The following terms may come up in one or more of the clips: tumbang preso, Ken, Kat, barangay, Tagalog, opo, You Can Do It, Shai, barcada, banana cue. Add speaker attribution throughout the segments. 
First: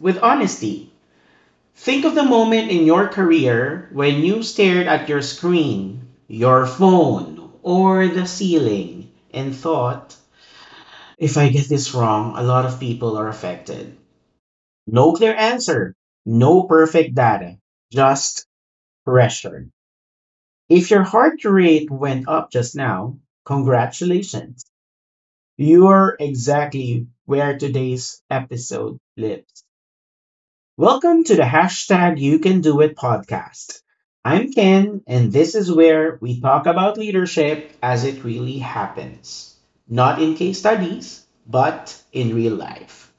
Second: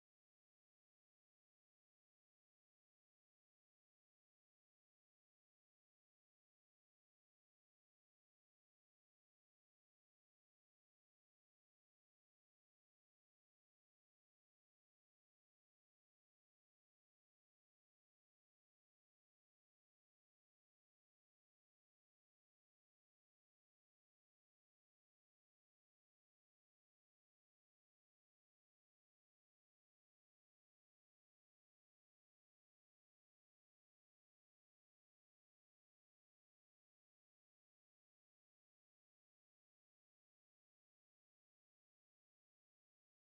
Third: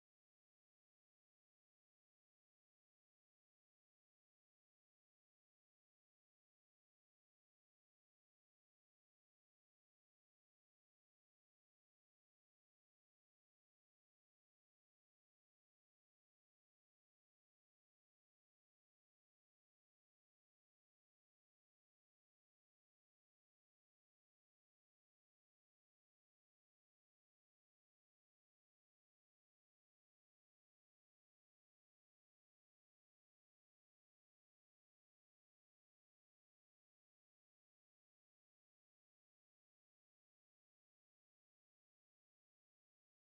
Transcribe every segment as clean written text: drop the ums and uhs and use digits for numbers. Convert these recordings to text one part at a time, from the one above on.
Speaker 1: with honesty. Think of the moment in your career when you stared at your screen, your phone, or the ceiling and thought, if I get this wrong, a lot of people are affected. No clear answer, no perfect data, just pressure. If your heart rate went up just now, congratulations. You're exactly where today's episode lives. Welcome to the hashtag You Can Do It podcast. I'm Ken, and this is where we talk about leadership as it really happens, not in case studies, but in real life.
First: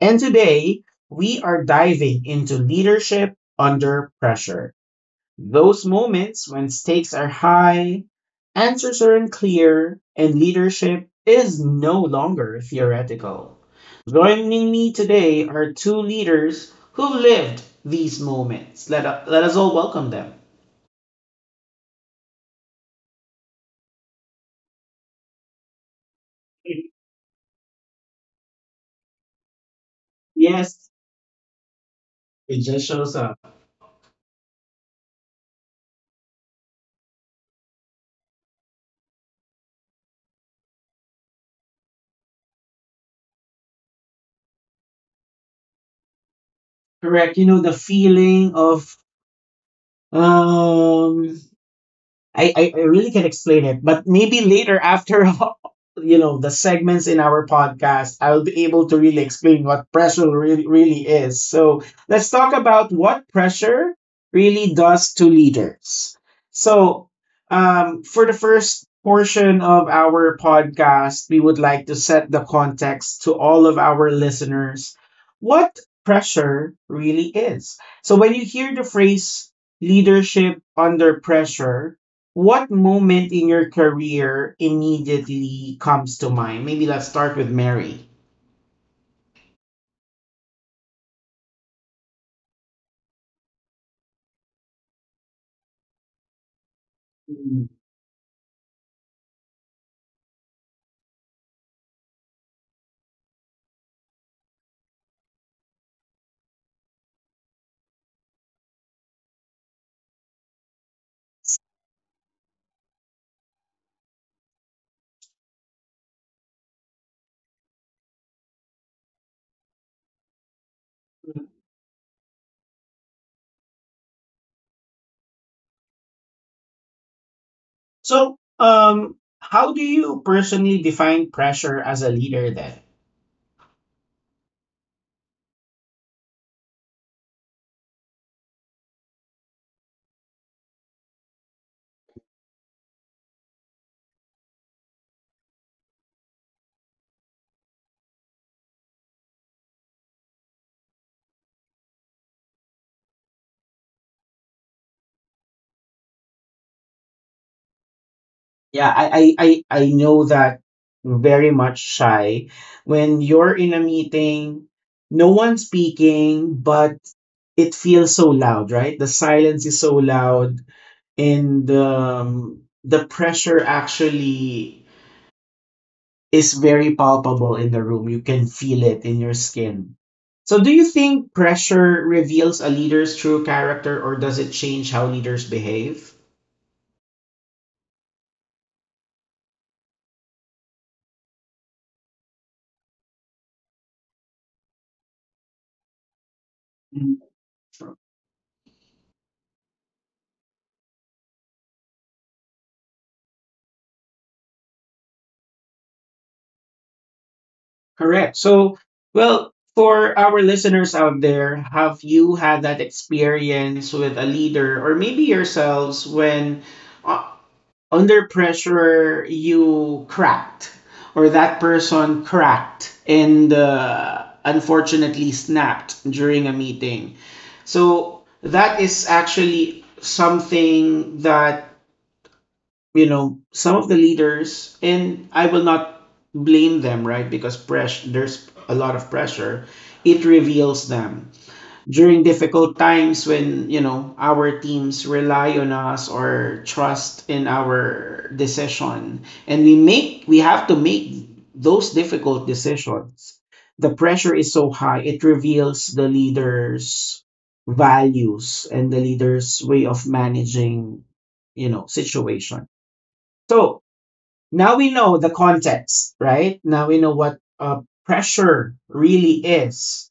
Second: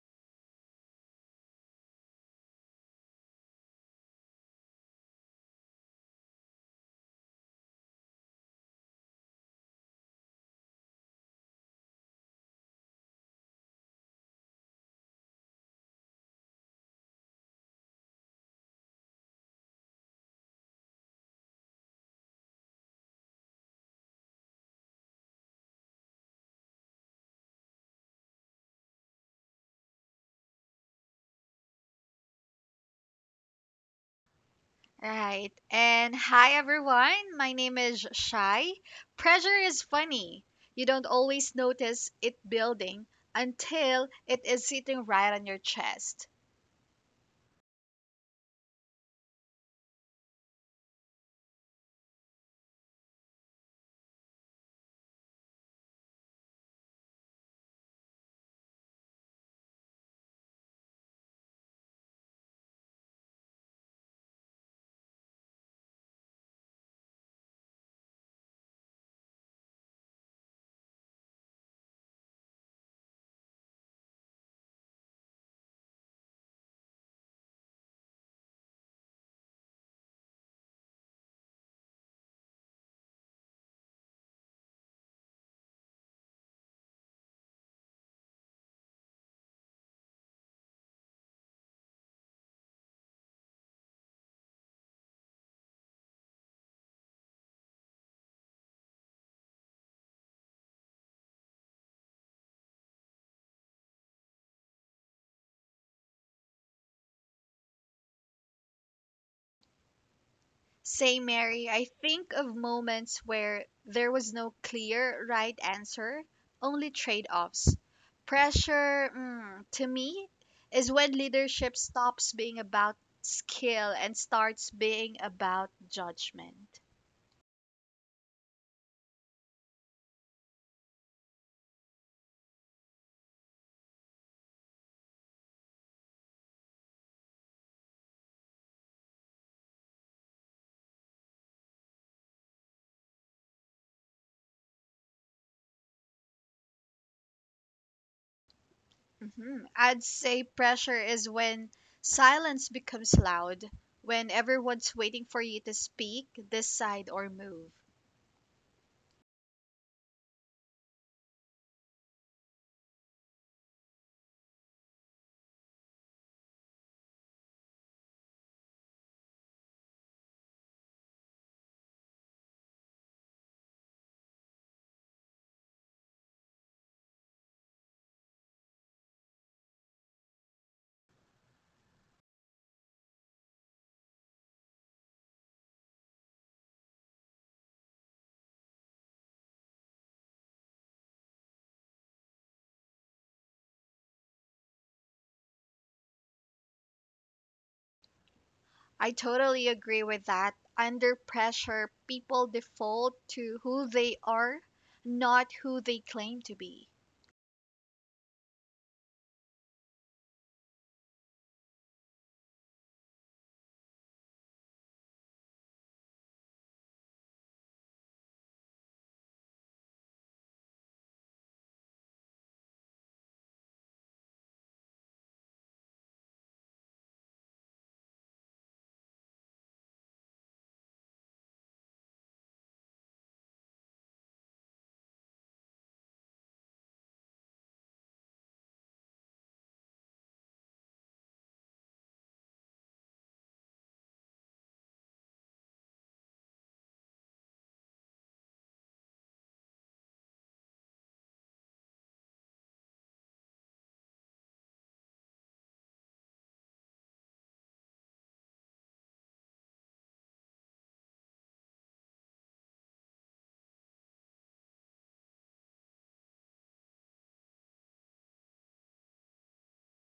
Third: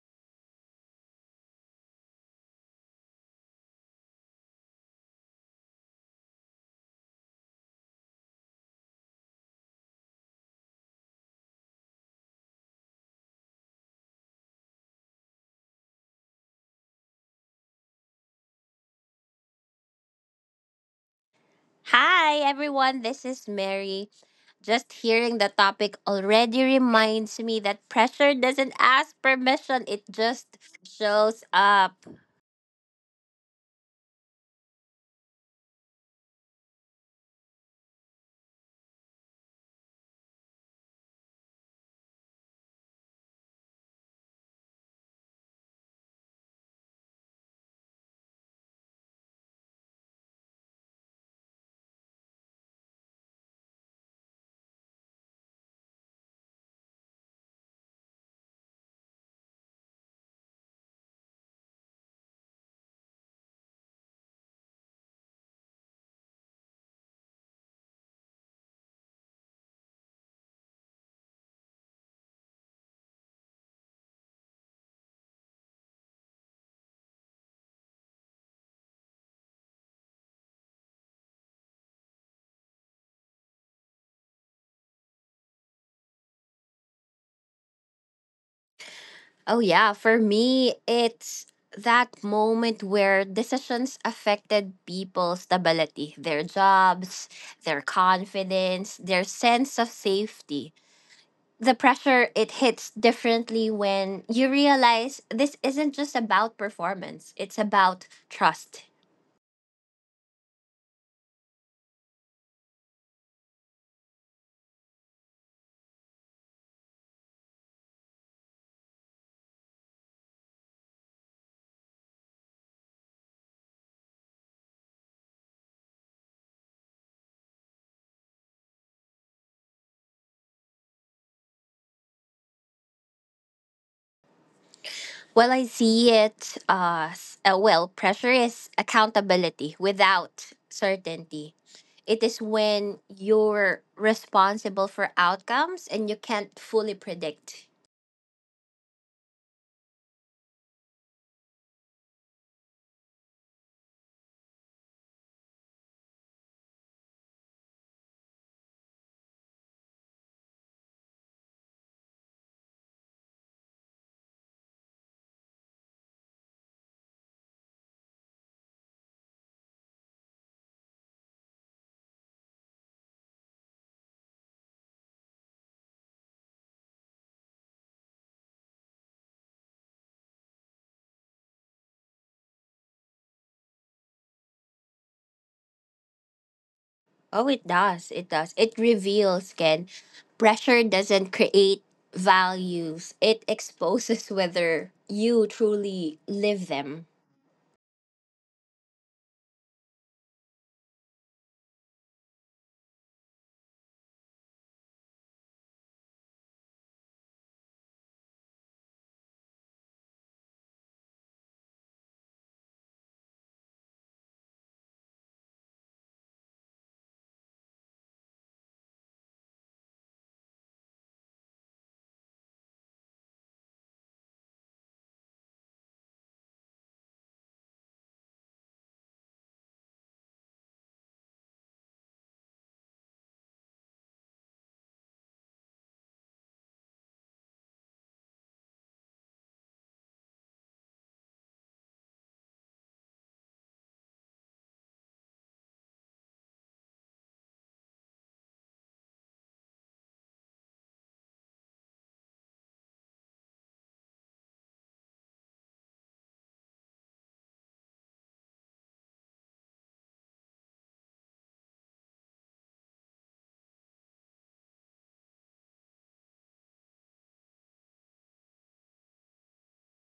Speaker 1: And today, we are diving into leadership under pressure, those moments when stakes are high, answers are unclear, and leadership is no longer theoretical. Joining me today are two leaders who've lived these moments. Let us all welcome them.
Speaker 2: Hi everyone, this is Mary. Just hearing the topic already reminds me that pressure doesn't ask permission, it just
Speaker 1: Yes,
Speaker 2: shows up.
Speaker 1: it just shows up.
Speaker 3: Right. And hi, everyone. My name is Shai. Pressure is funny. You don't always notice it building until it is sitting right on your chest.
Speaker 1: Correct. You know, the feeling of um I really can not explain it, but maybe later after you know the segments in our podcast, I'll be able to really explain what pressure really really is. So let's talk about what pressure really does to leaders. So, for the first portion of our podcast, we would like to set the context to all of our listeners what pressure really is. So when you hear the phrase leadership under pressure, what moment in your career immediately comes to mind? Maybe let's start with Mary.
Speaker 2: Oh, yeah, for me, it's that moment where decisions affected people's stability, their jobs,
Speaker 1: Mm.
Speaker 2: their confidence, their sense of safety. The pressure, it hits differently when you realize this isn't just about performance, it's about trust.
Speaker 3: Say, Mary, I think of moments where there was no clear right answer, only trade offs. Pressure, to me, is when leadership stops being about skill and starts being about judgment.
Speaker 1: So, how do you personally define pressure as a leader then?
Speaker 2: Well, I see it as pressure is accountability without certainty. It is when you're responsible for outcomes and you can't fully predict.
Speaker 3: Mhm. I'd say pressure is when silence becomes loud, when everyone's waiting for you to speak, decide, or move.
Speaker 1: Yeah, I know that very much shy. When you're in a meeting, no one's speaking, but it feels so loud, right? The silence is so loud, and the pressure actually is very palpable in the room. You can feel it in your skin. So, do you think pressure reveals a leader's true character, or does it change how leaders behave?
Speaker 2: Oh, it does. It does. It reveals, Ken. Pressure doesn't create values, it exposes whether you truly live them.
Speaker 1: Mm.
Speaker 3: I totally agree with that. Under pressure, people default to who they are, not who they claim to be.
Speaker 1: Correct. So, well, for our listeners out there, have you had that experience with a leader or maybe yourselves when uh, under pressure you cracked or that person cracked and unfortunately snapped during a meeting? So, that is actually something that some of the leaders, and I will not blame them, right? Because there's a lot of pressure. It reveals them during difficult times when our teams rely on us or trust in our decision. And we have to make those difficult decisions. The pressure is so high, it reveals the leader's values and the leader's way of managing situations. So now we know the context, right? Now we know what pressure really is.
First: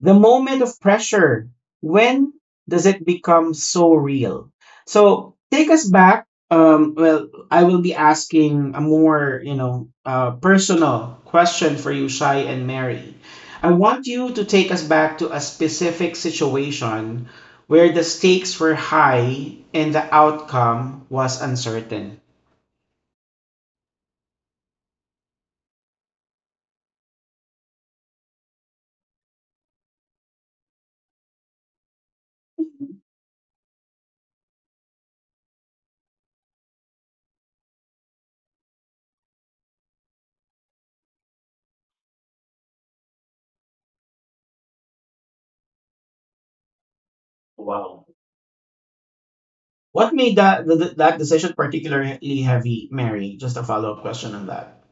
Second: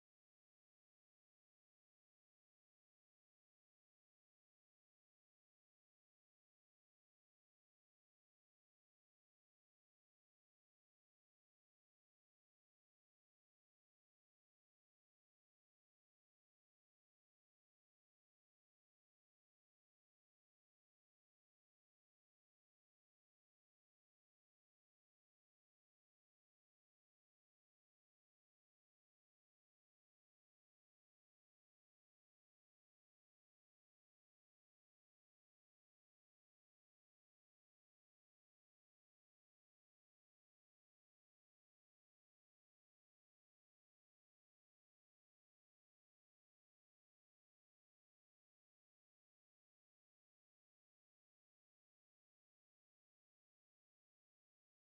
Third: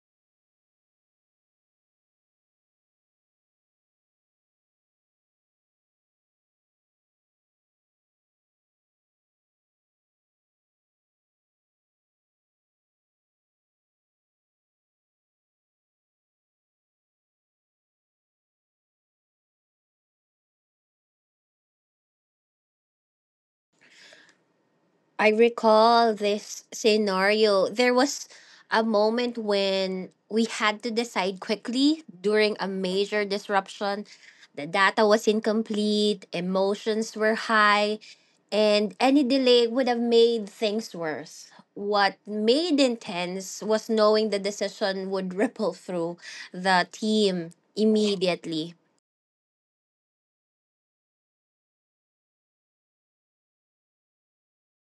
Speaker 1: The moment of pressure, when does it become so real? So take us back. Well, I will be asking a more personal question for you, Shai and Mary. I want you to take us back to a specific situation where the stakes were high and the outcome was uncertain.
Speaker 2: I recall this scenario. There was a moment when we had to decide quickly during a major disruption. The data was incomplete, emotions were high, and any delay would have made things worse. What made intense was knowing the decision would ripple through the team
Speaker 1: Wow.
Speaker 2: immediately.
Speaker 1: What made that decision particularly heavy, Mary? Just a follow up question on that.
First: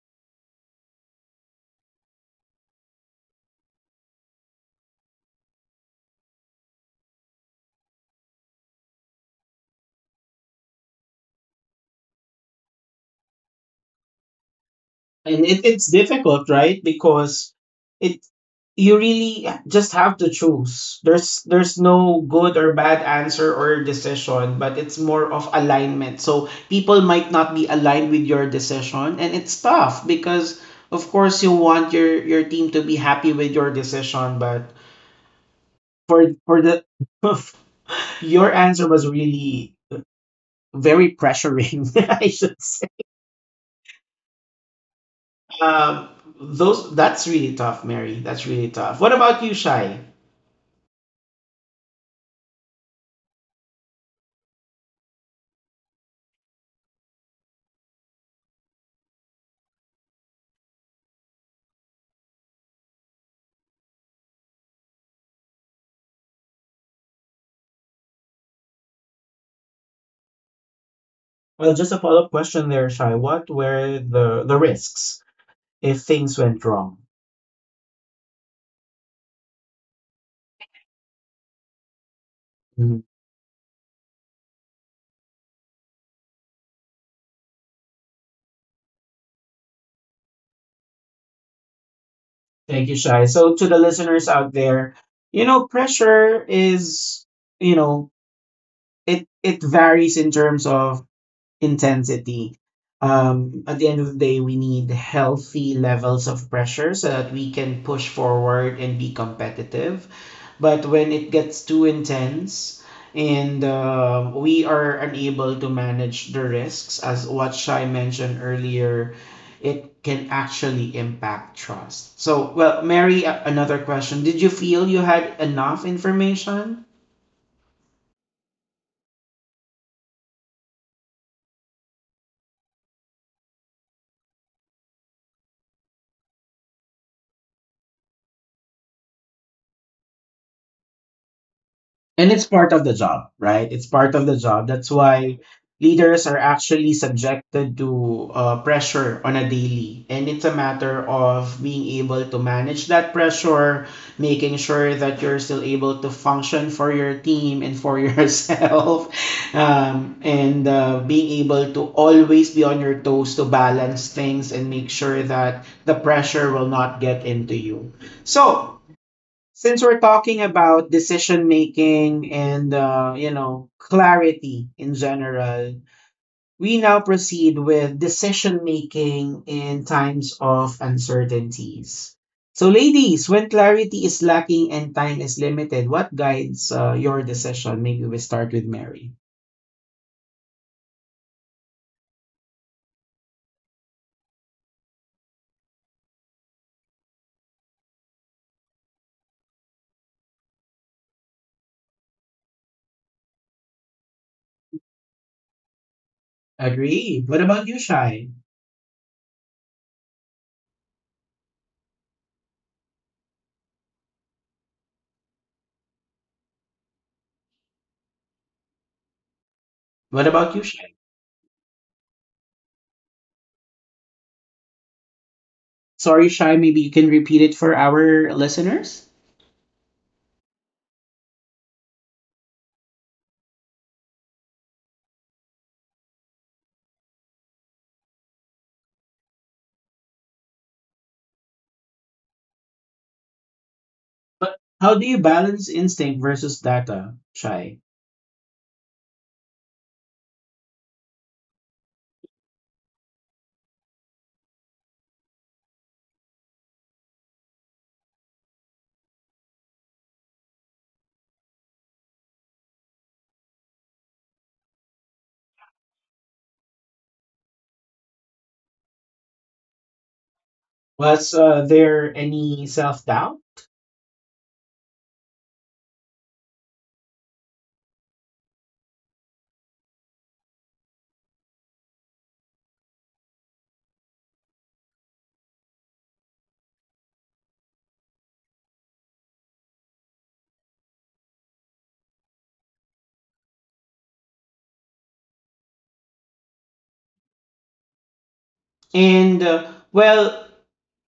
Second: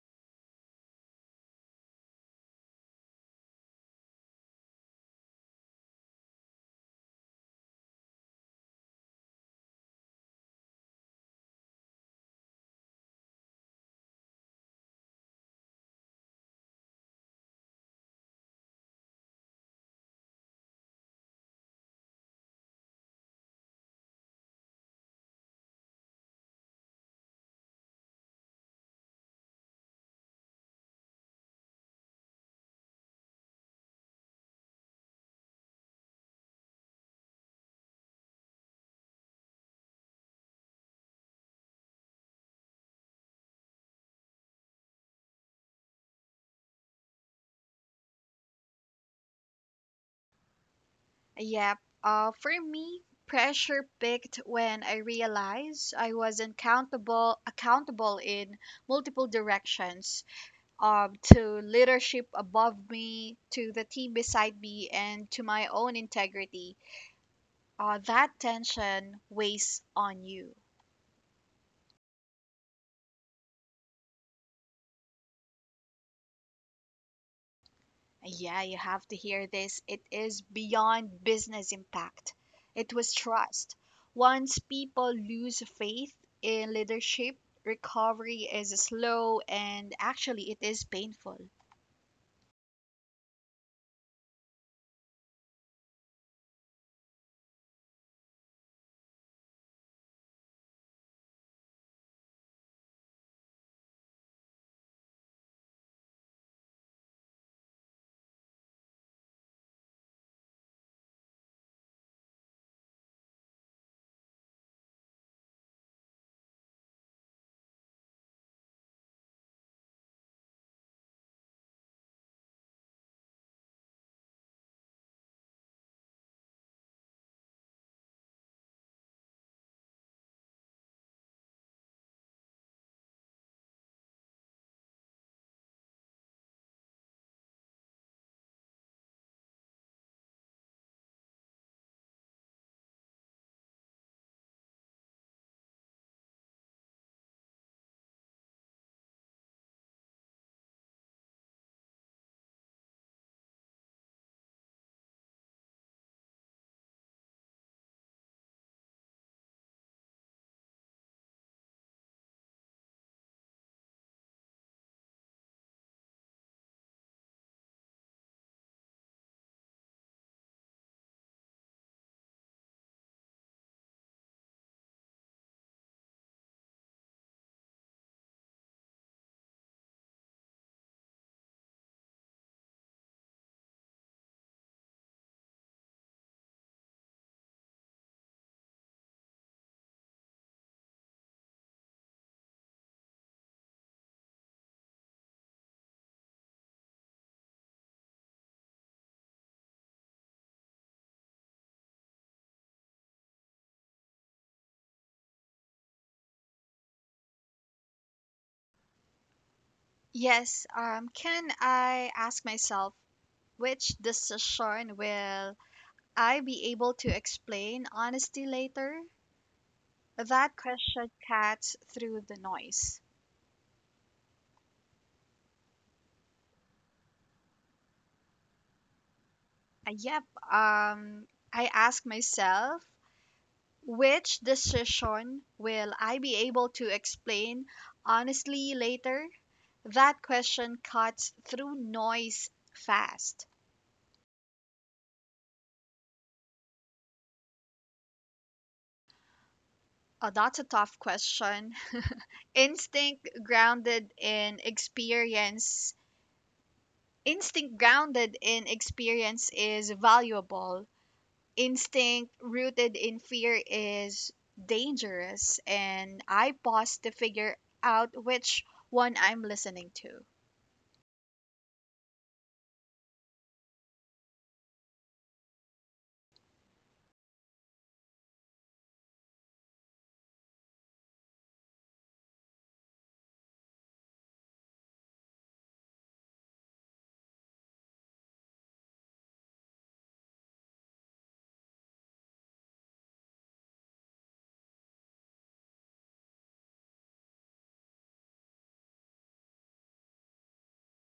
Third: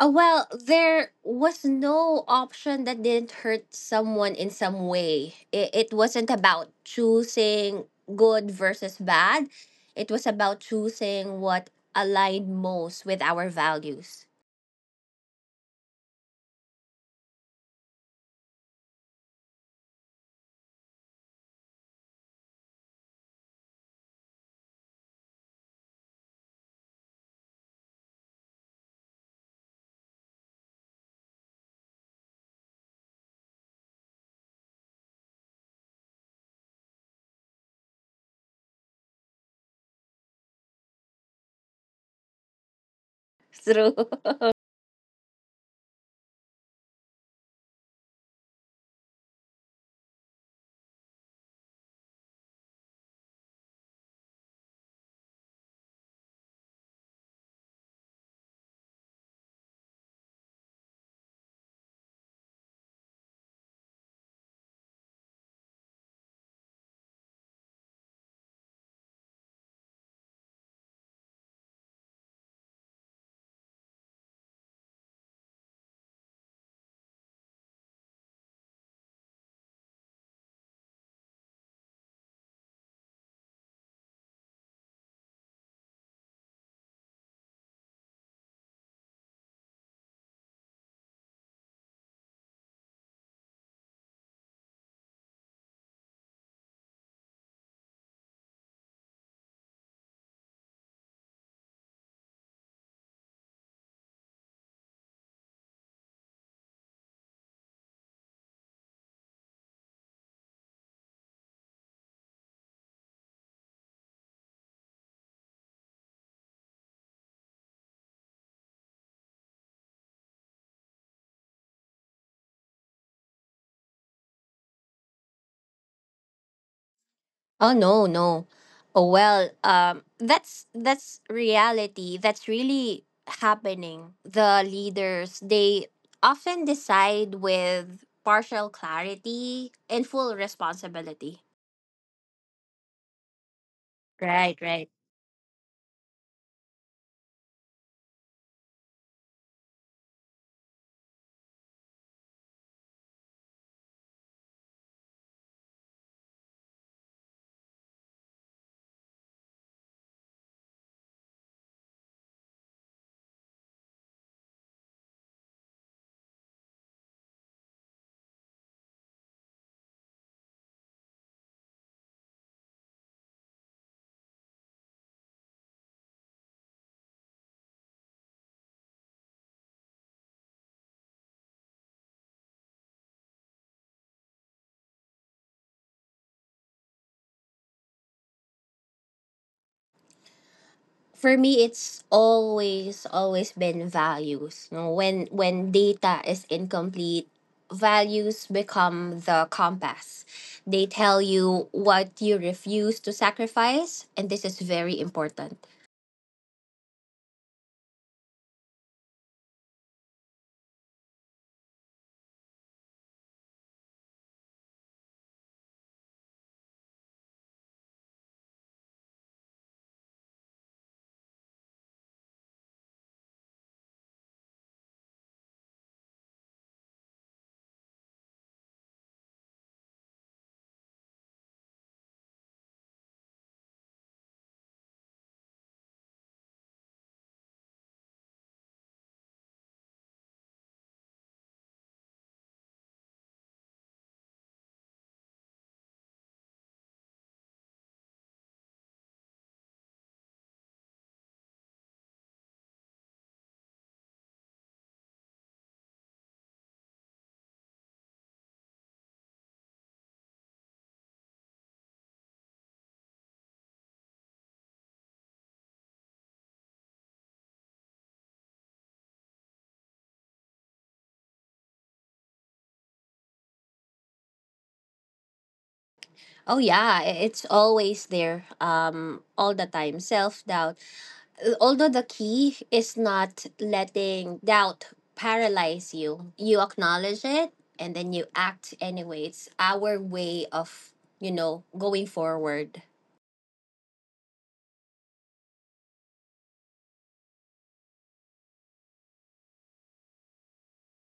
Speaker 2: Oh, well, there was no option that didn't hurt someone in some way. It wasn't about choosing good versus bad, it was about choosing what aligned most with our values.
Speaker 1: And it's difficult, right? Because it you really just have to choose. There's no good or bad answer or decision, but it's more of alignment. So people might not be aligned with your decision, and it's tough because of course you want your team to be happy with your decision. But for the your answer was really very pressuring. I should say.
Speaker 2: Through.
Speaker 1: Um, those that's really tough, Mary. That's really tough. What about you, Shai?
Speaker 3: Yep. For me, pressure peaked when I realized I wasn't accountable in multiple directions. To leadership above me, to the team beside me, and to my own integrity. That tension weighs on you.
Speaker 1: Well, just a follow up question there, Shai. What were the risks if things went wrong?
Speaker 3: Yeah, you have to hear this. It is beyond business impact, it
Speaker 1: Mhm.
Speaker 3: was trust. Once people lose faith in leadership, recovery is slow, and actually it is painful.
Speaker 1: Thank you, Shai. So to the listeners out there, pressure is. You know it it varies in terms of intensity. At the end of the day, we need healthy levels of pressure so that we can push forward and be competitive. But when it gets too intense and we are unable to manage the risks, as what Shai mentioned earlier, it can actually impact trust. So, well, Mary, another question. Did you feel you had enough information?
Speaker 2: Oh no, no. Oh well, that's reality. That's really happening. The leaders, they often decide with partial clarity and full responsibility.
Speaker 1: And it's part of the job, right? It's part of the
Speaker 2: Right,
Speaker 1: job.
Speaker 2: right.
Speaker 1: That's why leaders are actually subjected to pressure on a daily. And it's a matter of being able to manage that pressure, making sure that you're still able to function for your team and for yourself, and being able to always be on your toes to balance things and make sure that the pressure will not get into you. So, since we're talking about decision making and clarity in general, we now proceed with decision making in times of uncertainties. So, ladies, when clarity is lacking and time is limited, what guides your decision? Maybe we start with Mary.
Speaker 2: For me, it's always, always been values. No, when data is incomplete, values become the compass. They tell you what you refuse to sacrifice, and this is very important.
Speaker 1: Agree. What about you, Shai?
Speaker 3: Yes, can I ask myself which decision will I be able to explain honesty later?
Speaker 1: What
Speaker 3: That
Speaker 1: about you, Shai?
Speaker 3: question cuts through the noise.
Speaker 1: Sorry, Shai. Maybe you can repeat it for our listeners.
Speaker 3: Uh, yep, um, I ask myself, which decision will I be able to explain honestly later? That question cuts through noise fast.
Speaker 1: But how do you balance instinct versus data, Shai?
Speaker 3: That's a tough question. Instinct grounded in experience. Instinct grounded in experience is valuable, instinct rooted in fear is dangerous, and I pause to figure out which one I'm listening to.
Speaker 1: Was there any self doubt?
Speaker 2: Oh yeah, it's always there, all the time. Self doubt, although the key is not letting doubt paralyze you, you acknowledge it and then you act anyways. It's our way of, you know, going forward.
Speaker 1: And well,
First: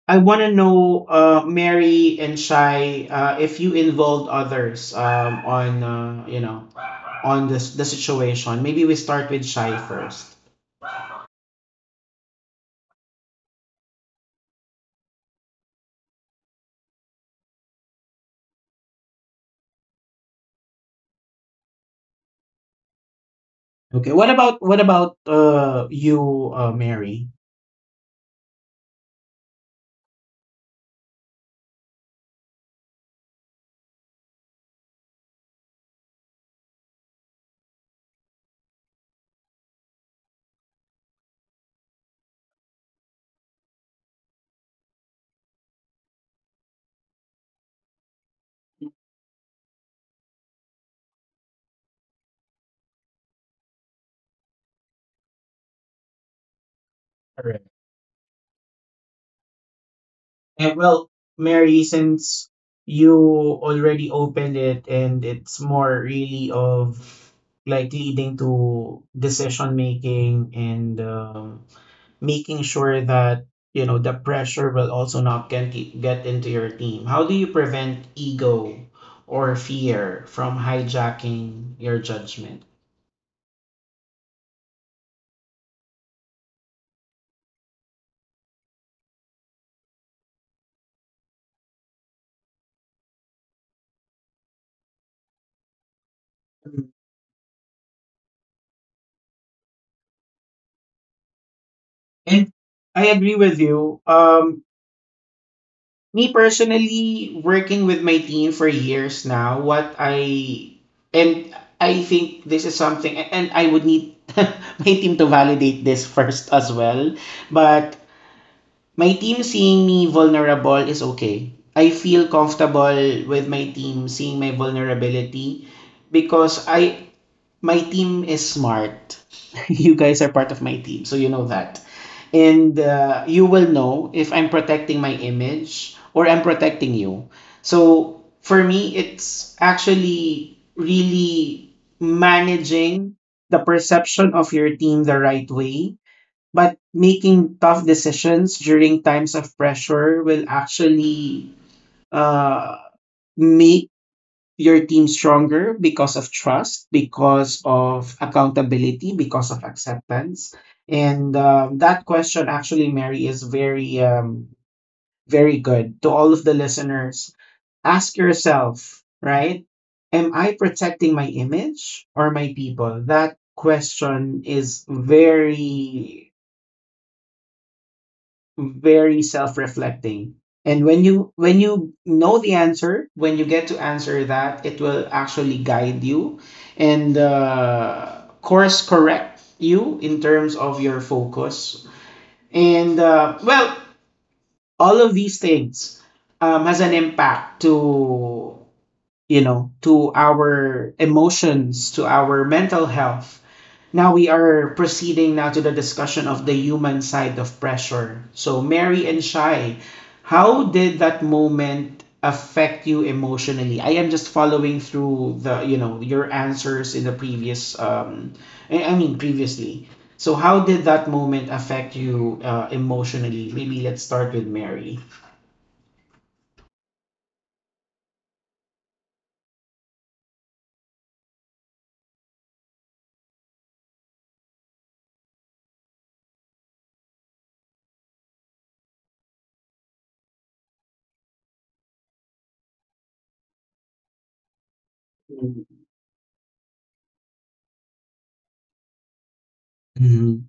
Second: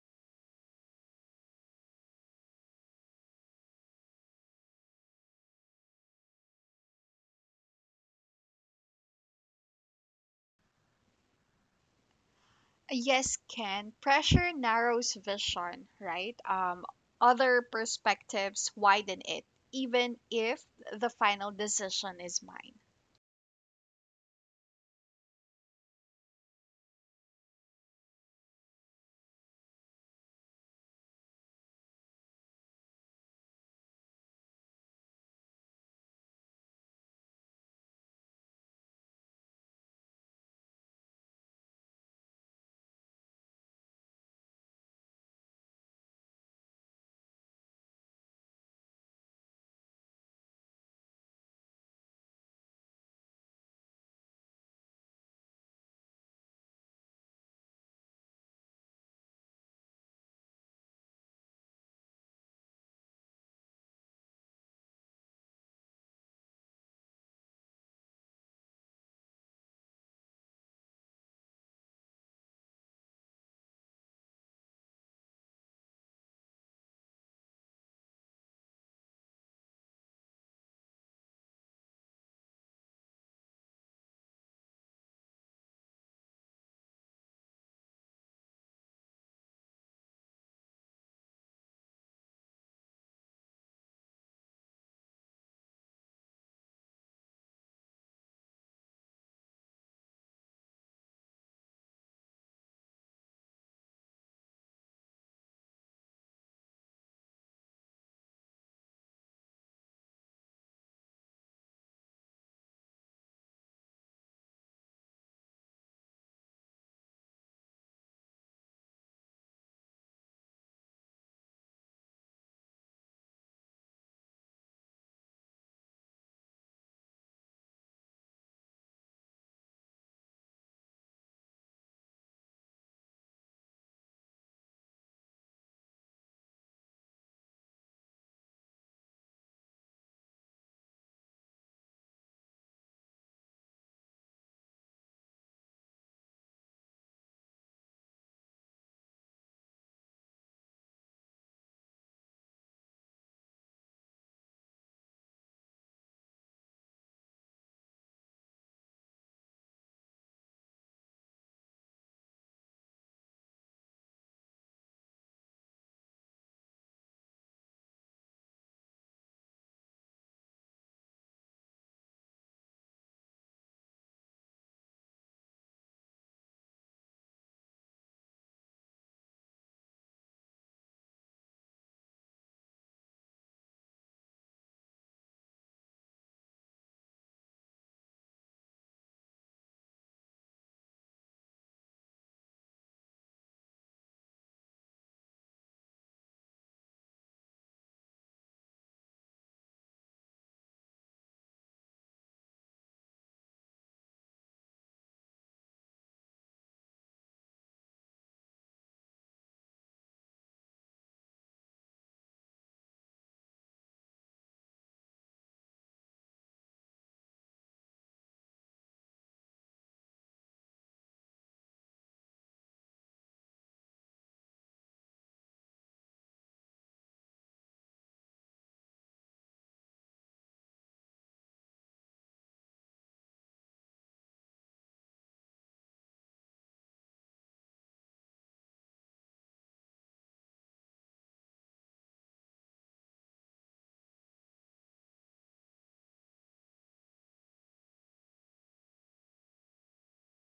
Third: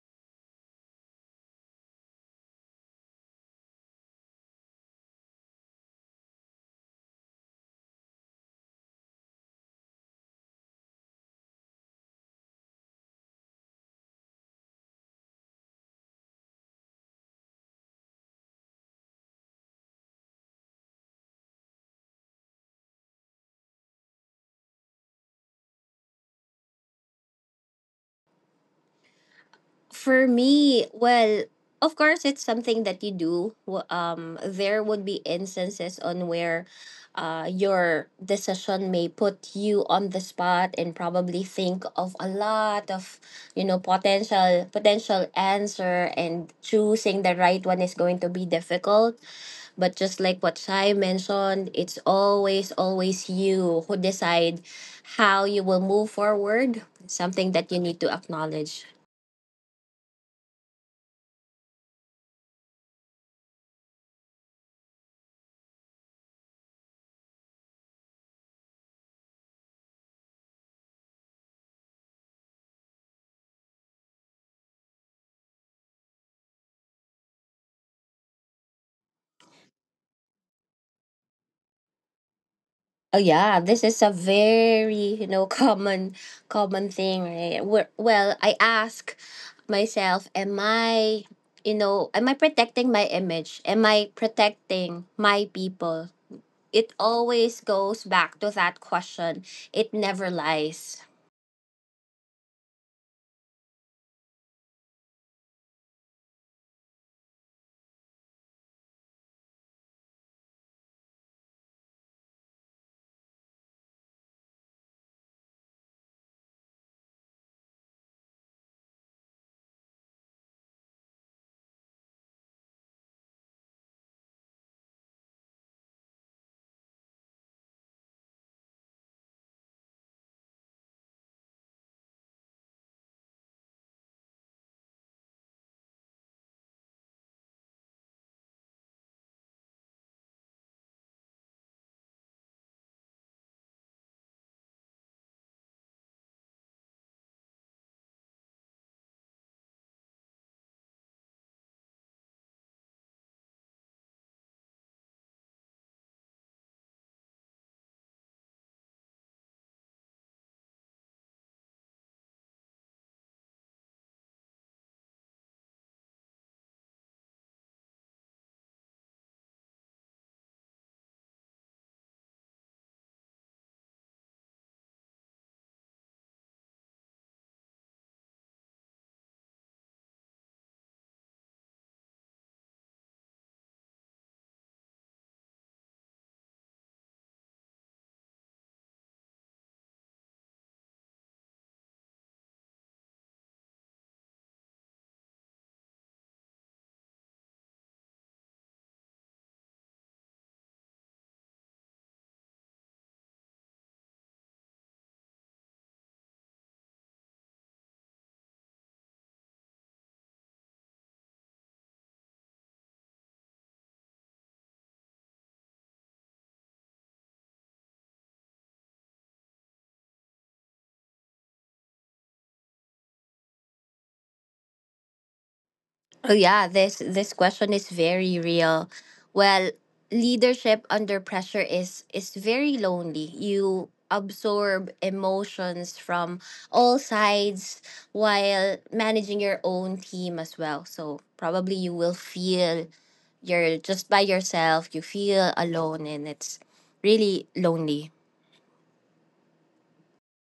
Speaker 1: I want to know, Mary and Shai, if you involved others on you know on this the situation. Maybe we start with Shai first.
Speaker 3: Yes, Ken, pressure narrows vision, right? Other perspectives widen it, even if the final decision is mine.
Speaker 1: Okay. What about you, Mary?
Speaker 2: For me, well, of course, it's something that you do. There would be instances on where your decision may put you on the spot and probably think of a lot of, you know, potential answer, and choosing the right one is going to be difficult. But just like what Shai mentioned, it's always, always you who decide how you will move forward. Something that you need to acknowledge.
Speaker 1: And well, Mary, since you already opened it, and it's more really of like leading to decision making, and making sure that you know the pressure will also not get into your team. How do you prevent ego or fear from hijacking your judgment?
Speaker 2: Oh yeah, this is a very, you know, common thing, right? Well, I ask myself, am I, you know, am I protecting my image? Am I protecting my people? It always goes back to that question. It never lies.
Speaker 1: And I agree with you. Me personally, working with my team for years now, what I and I think this is something, and I would need my team to validate this first as well. But my team seeing me vulnerable is okay. I feel comfortable with my team seeing my vulnerability, because I my team is smart. You guys are part of my team, so you know that, and you will know if I'm protecting my image or I'm protecting you. So for me, it's actually really managing the perception of your team the right way, but making tough decisions during times of pressure will actually uh, make your team stronger because of trust, because of accountability, because of acceptance. And that question, actually, Mary, is very, very good to all of the listeners. Ask yourself, right? Am I protecting my image or my people? That question is very very self-reflecting, and when you know the answer, when you get to answer that, it will actually guide you, and course correct you in terms of your focus. And well, all of these things has an impact to you know to our emotions, to our mental health. Now we are proceeding now to the discussion of the human side of pressure. So Mary and Shy, how did that moment affect you emotionally? I am just following through the you know your answers in the previous, I mean, previously. So how did that moment affect you emotionally? Maybe let's start with Mary.
Speaker 2: Oh yeah, this, question is very real. Well, leadership under pressure is very lonely. You absorb emotions from all sides while managing your own team as well. So probably you will feel you're just by yourself, you feel alone, and it's really lonely.
Speaker 1: Mm-hmm.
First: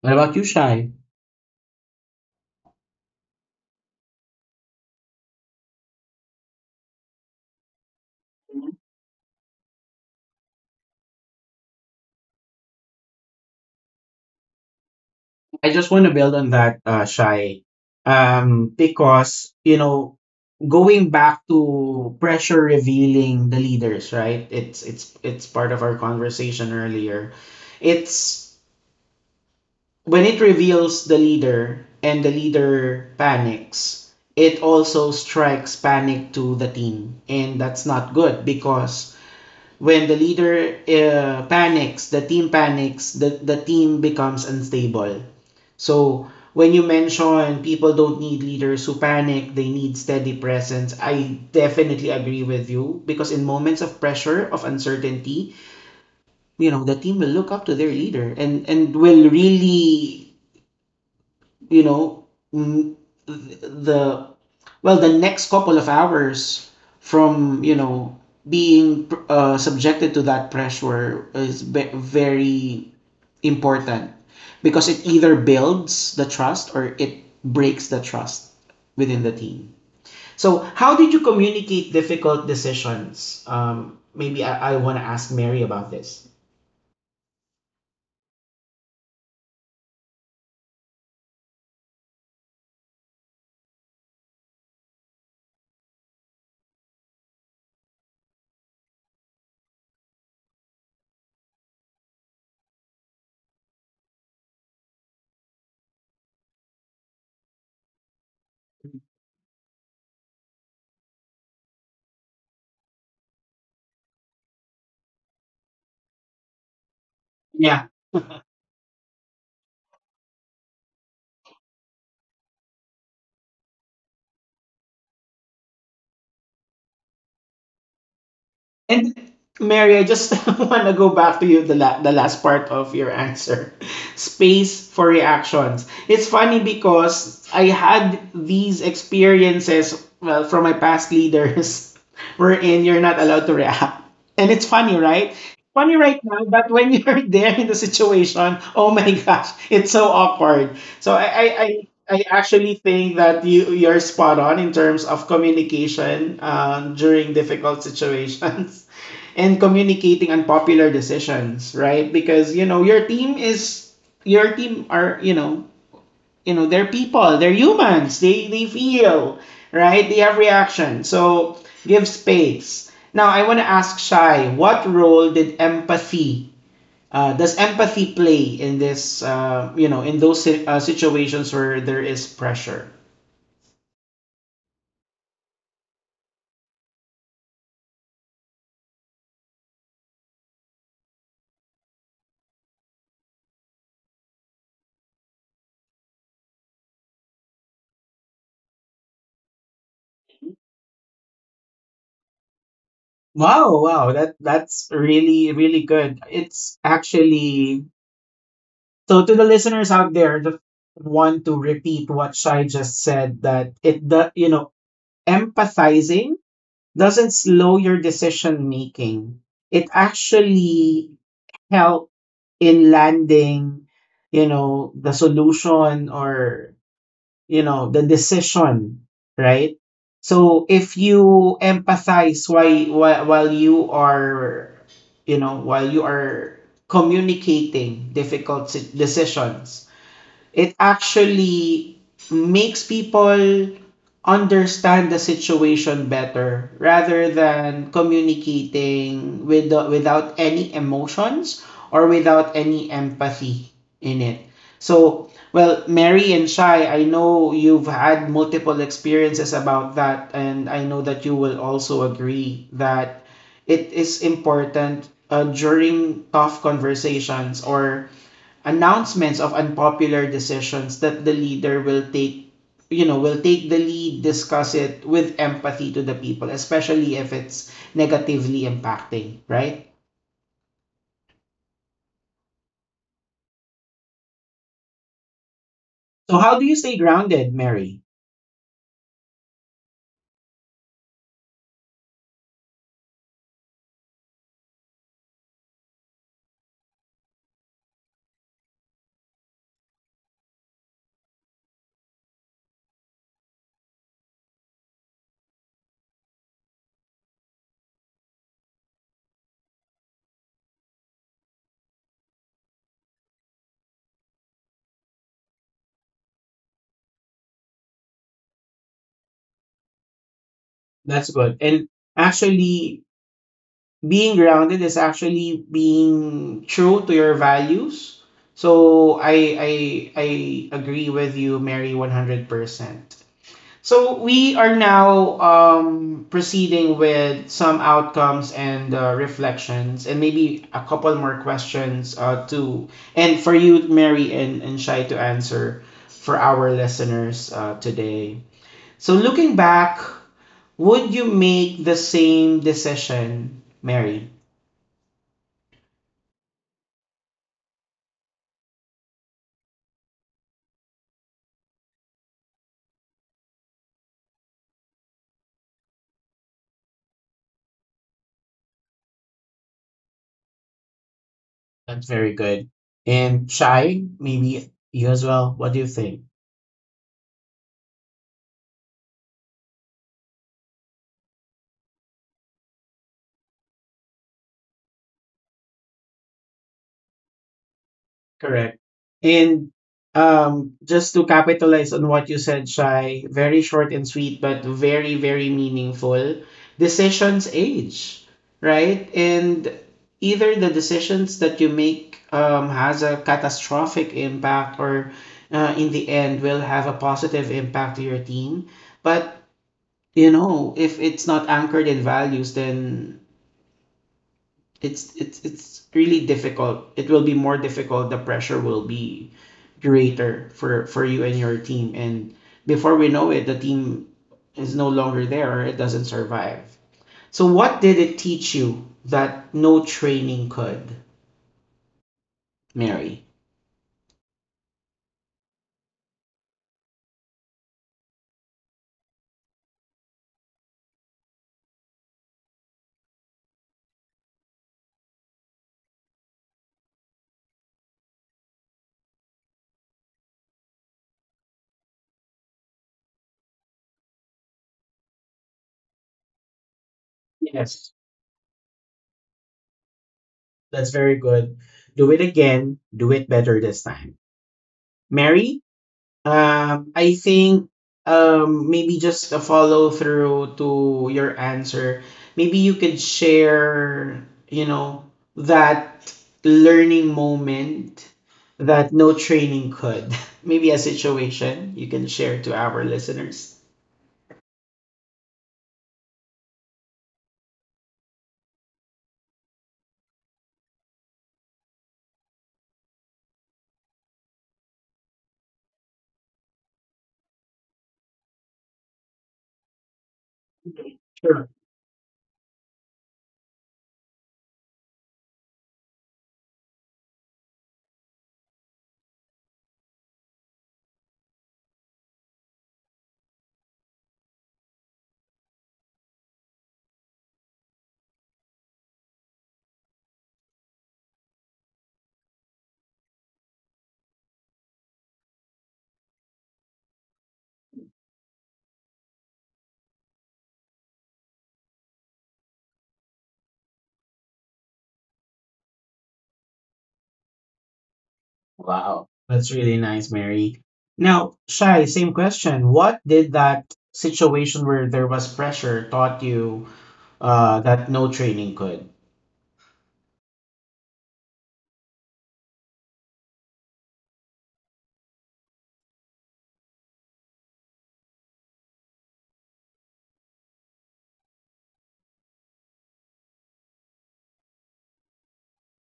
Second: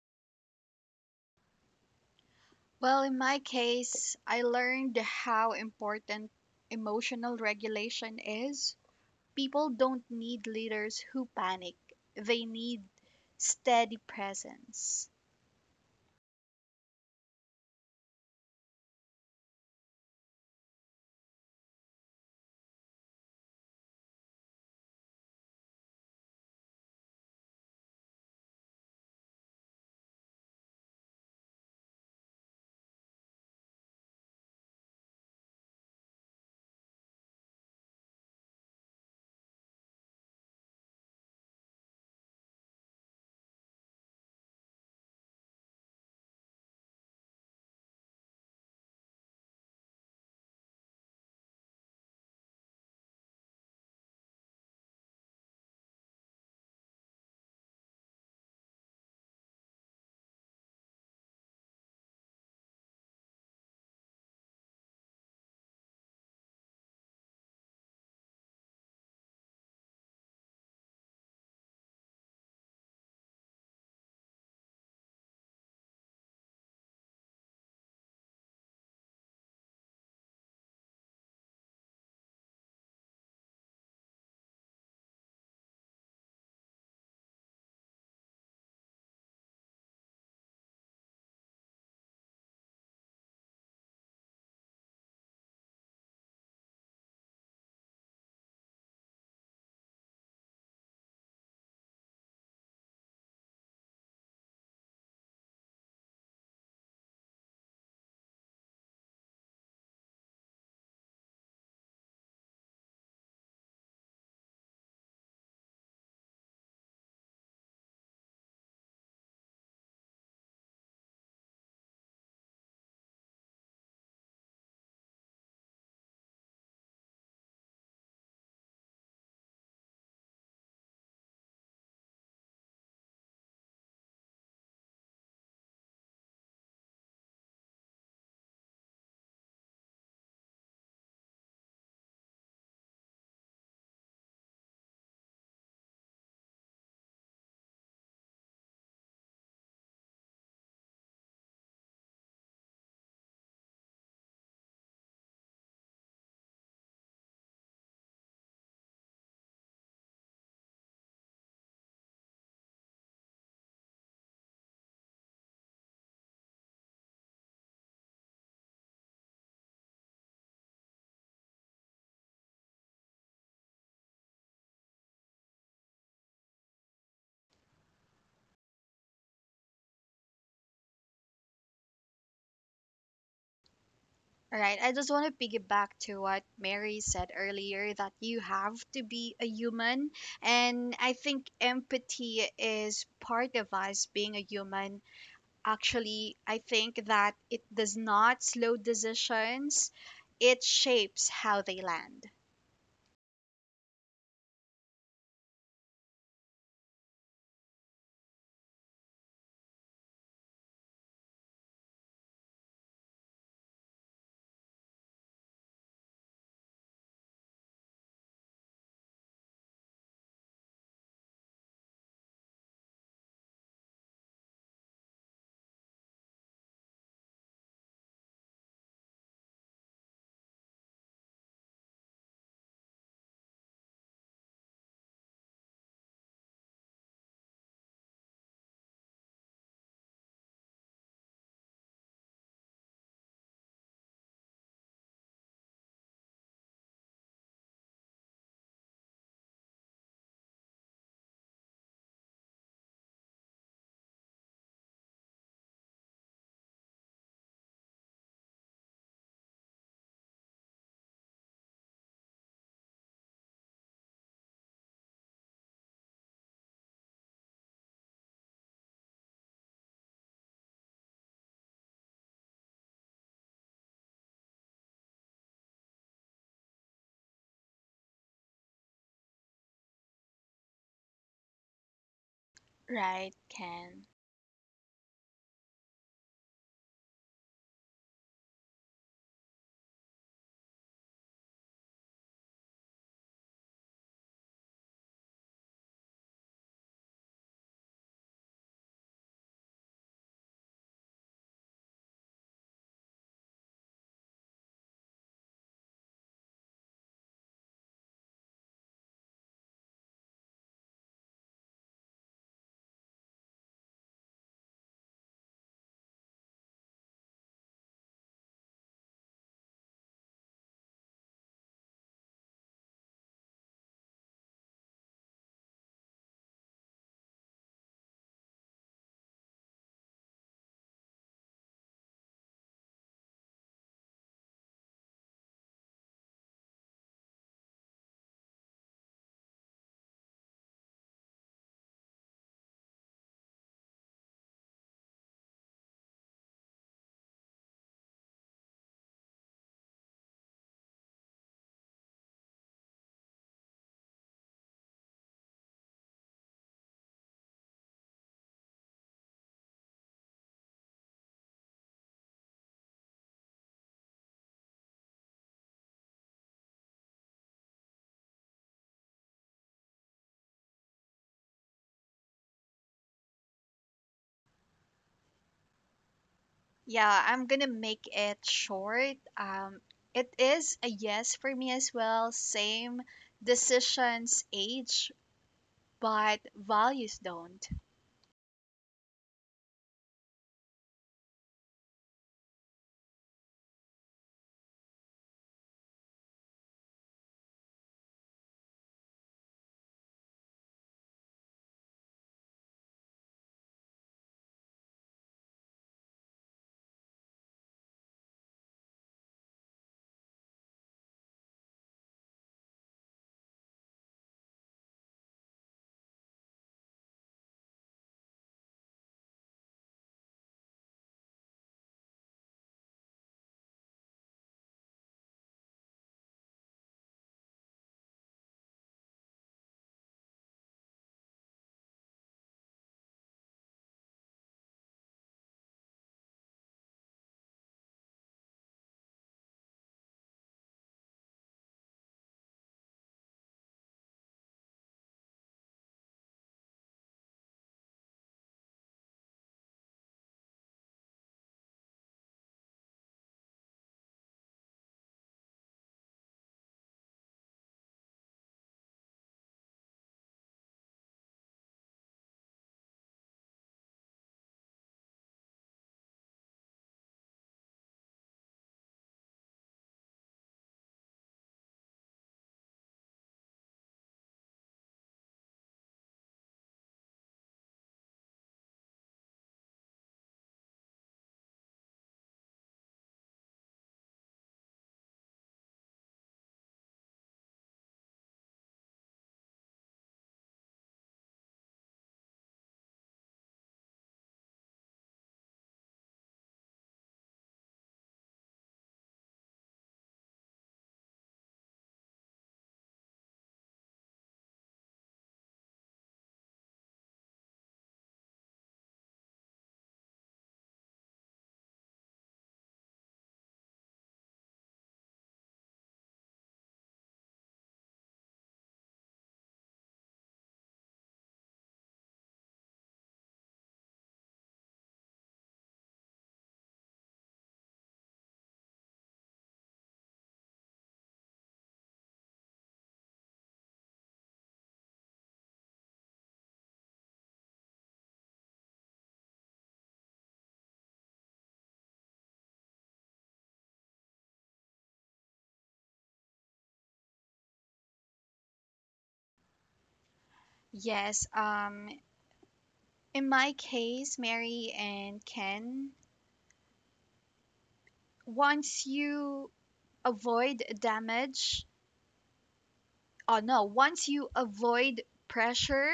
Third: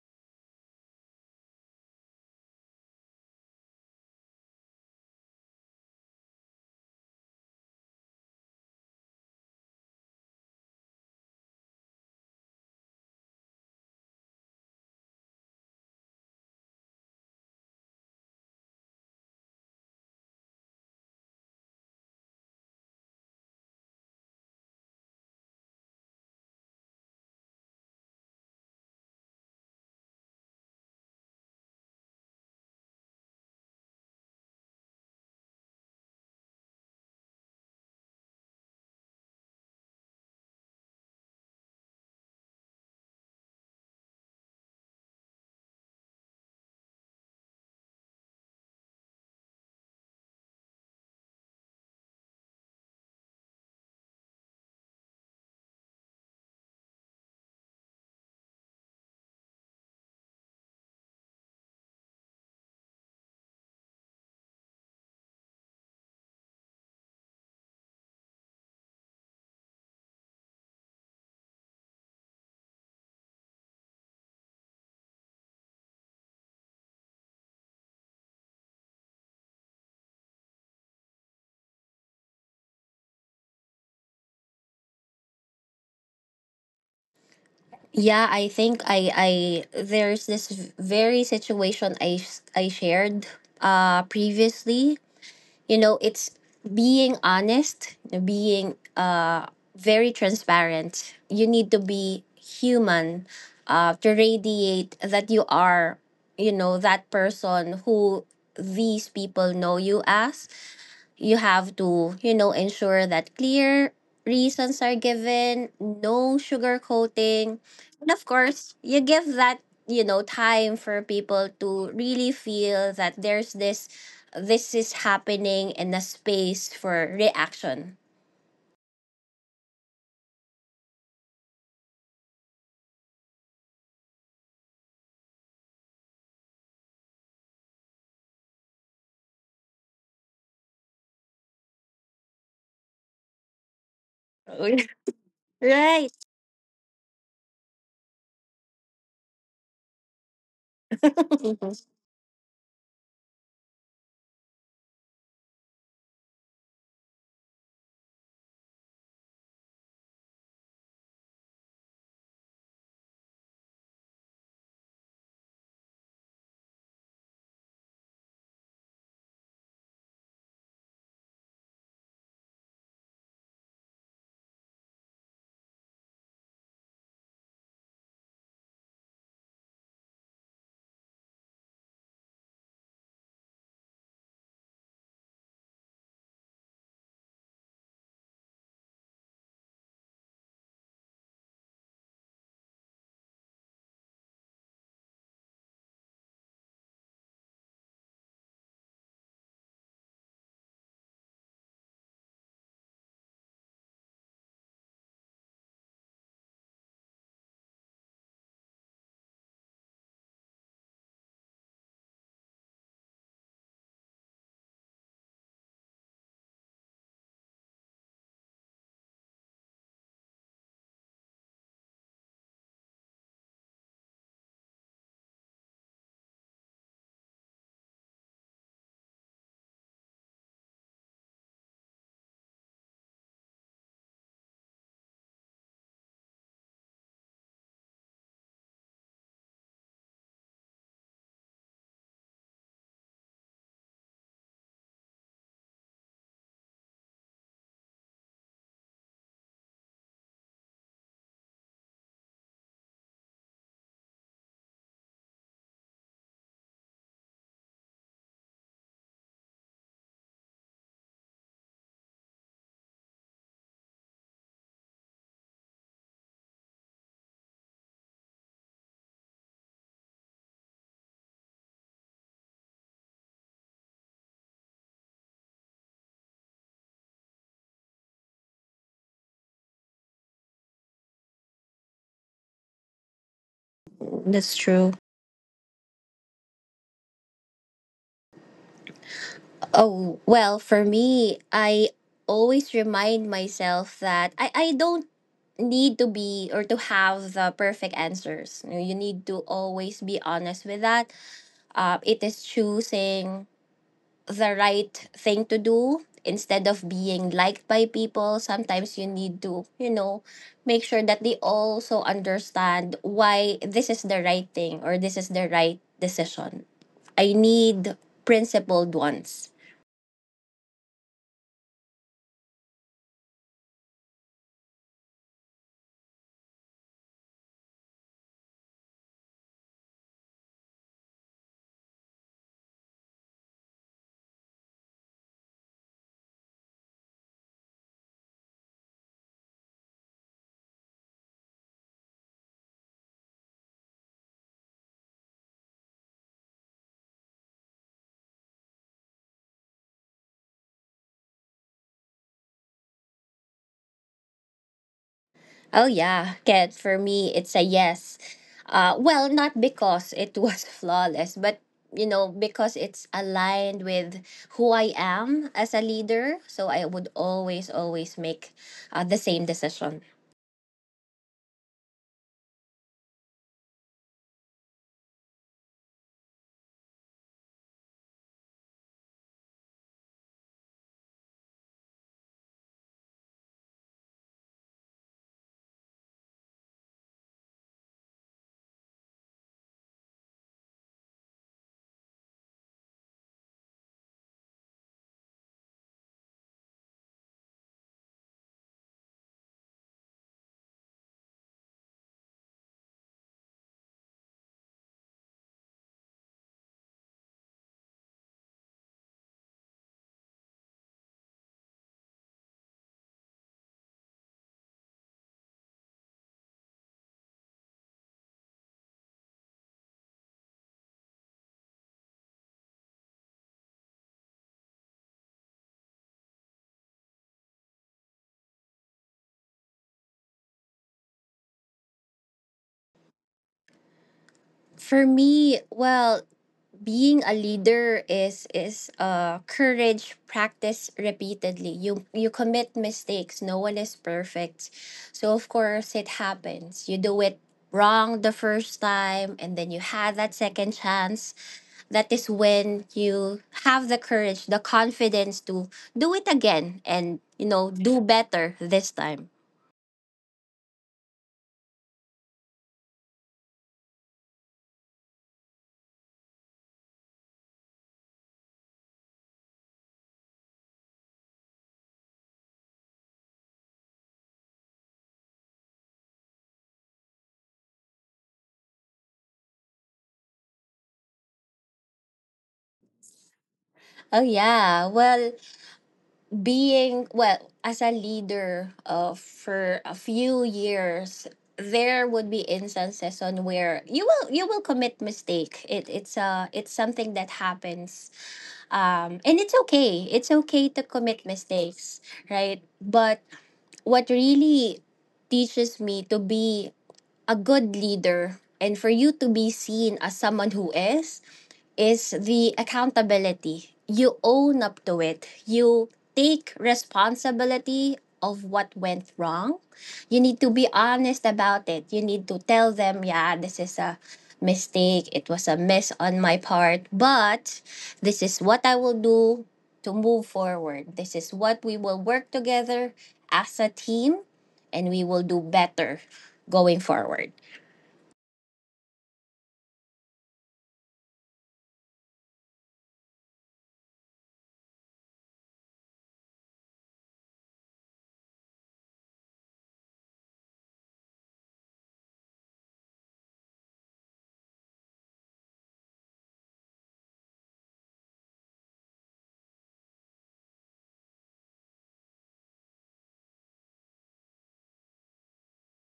Speaker 1: What about you, Shy?
Speaker 3: Well, in my case, I learned how important emotional regulation is. People don't need leaders who panic. They need steady presence.
Speaker 1: I just want to build on that, Shai, because going back to pressure revealing the leaders, right? It's part of our conversation earlier. It's when it reveals the leader and the leader panics, it also strikes panic to the team, and that's not good, because when the leader panics, the team panics, the team becomes unstable. So when you mention people don't need leaders who panic, they need steady presence, I definitely agree with you, because in moments of pressure, of uncertainty, the team will look up to their leader, and will really, you know, mm, the well, the next couple of hours from, being subjected to that pressure is very important, because it either builds the trust or it breaks the trust within the team. So, how did you communicate difficult decisions? Maybe I want to ask Mary about this.
Speaker 2: Yeah, I think I there's this very situation I shared previously. You know, it's being honest, being very transparent. You need to be human, to radiate that you are, you know, that person who these people know you as. You have to, you know, ensure that clear reasons are given, no sugar coating.
Speaker 1: Yeah,
Speaker 2: And of course, you give that, you know, time for people to really feel that there's this this is happening in a space for reaction.
Speaker 1: And Mary, I just want to go back to you, the last part of your answer. Space for reactions. It's funny because I had these experiences, well, from my past leaders wherein you're not allowed to react. And it's funny, right? Funny
Speaker 2: Right.
Speaker 1: right now, but when you're there in the situation, oh my gosh, it's so awkward. So I I, I I actually think that you're spot on in terms of communication during difficult situations and communicating unpopular decisions, right? Because your team are they're people, they're humans, they feel right, they have reaction. So give space. Now I want to ask Shai, what role did empathy does empathy play in this, you know, in those situations where there is pressure?
Speaker 3: All right, I just want to piggyback to what Mary said earlier that you have to be a human. And I think empathy is part of us being a human. Actually, I think that it does not slow decisions, it shapes how they land.
Speaker 1: Wow, that's really good. It's actually so, to the listeners out there that want to repeat what Shai just said, that it the you know empathizing doesn't slow your decision making. It actually help in landing, the solution or the decision, right? So if you empathize, why while you are, while you are communicating decisions, it actually makes people understand the situation better rather than communicating with the, without any emotions or without any empathy in it. So, well, Mary and Shai, I know you've had multiple experiences about that, and I know that you will also agree that it is important during tough conversations or announcements of unpopular decisions that the leader will take will take the lead, discuss it with empathy to the people, especially if it's negatively impacting, right?
Speaker 3: Right, Ken?
Speaker 2: That's true.
Speaker 1: So how do you stay grounded, Mary?
Speaker 2: Oh, well, for me, I always remind myself that I don't need to be or to have the perfect answers. You know, you need to always be honest with that. It is choosing the right thing to do instead of being liked by people. Sometimes you need to, you know, make sure that they also understand why this is the right thing or this is the right decision. I need principled ones.
Speaker 1: That's good, and actually being grounded is actually being true to your values. So i I agree with you, Mary, 100%. So we are now proceeding with some outcomes and reflections, and maybe a couple more questions to and for you, Mary and Shai, to answer for our listeners today. So looking back, would you make the same decision, Mary?
Speaker 2: Oh yeah, Kat, for me it's a yes. Well, not because it was flawless, but you know, because it's aligned with who I am as a leader, so I would always, always make the same decision.
Speaker 1: That's very good. And Shai, maybe you as well. What do you think?
Speaker 3: Yeah, I'm gonna make it short. It is a yes for me as well. Same decisions age, but values don't.
Speaker 1: Correct. And just to capitalize on what you said, Shai, very short and sweet, but very, very meaningful. Decisions age, right? And either the decisions that you make has a catastrophic impact or in the end will have a positive impact to your team. But, you know, if it's not anchored in values, then it's really difficult. It will be more difficult. The pressure will be curator for you and your team, and before we know it, the team is no longer there or it doesn't survive. So what did it teach you that no training could, Mary?
Speaker 2: For me, well, being a leader is uh, courage practice repeatedly. You commit mistakes, no one is perfect, so of course it happens. You do it wrong the first time, and then you had that second chance. That is when you have the courage, the confidence to do it again, and you know,
Speaker 1: Yes,
Speaker 2: do better this time.
Speaker 1: that's very good. Do it again, do it better this time, Mary. I think maybe just a follow through to your answer. Maybe you could share, you know, that learning moment that no training could. Maybe a situation you can share to our listeners.
Speaker 2: Oh yeah, well, being well as a leader, for a few years, there would be instances on where you will commit mistake. It's something that happens. Um, and it's okay, it's okay to commit
Speaker 1: Sure.
Speaker 2: mistakes, right? But what really teaches me to be a good leader, and for you to be seen as someone who is, the accountability. You own up to it. You take responsibility of what went wrong. You need to be honest about it. You need to tell them, yeah, this is a mistake. It was a miss on my part, but this is what I will do to move forward. This is what we will work together as a team, and we will do better going forward.
Speaker 1: Wow. That's really nice, Mary. Now, Shai, same question. What did that situation where there was pressure taught you that no training could?
Speaker 3: Yes, in my case, Mary and Ken, once you avoid damage, oh no, once you avoid pressure,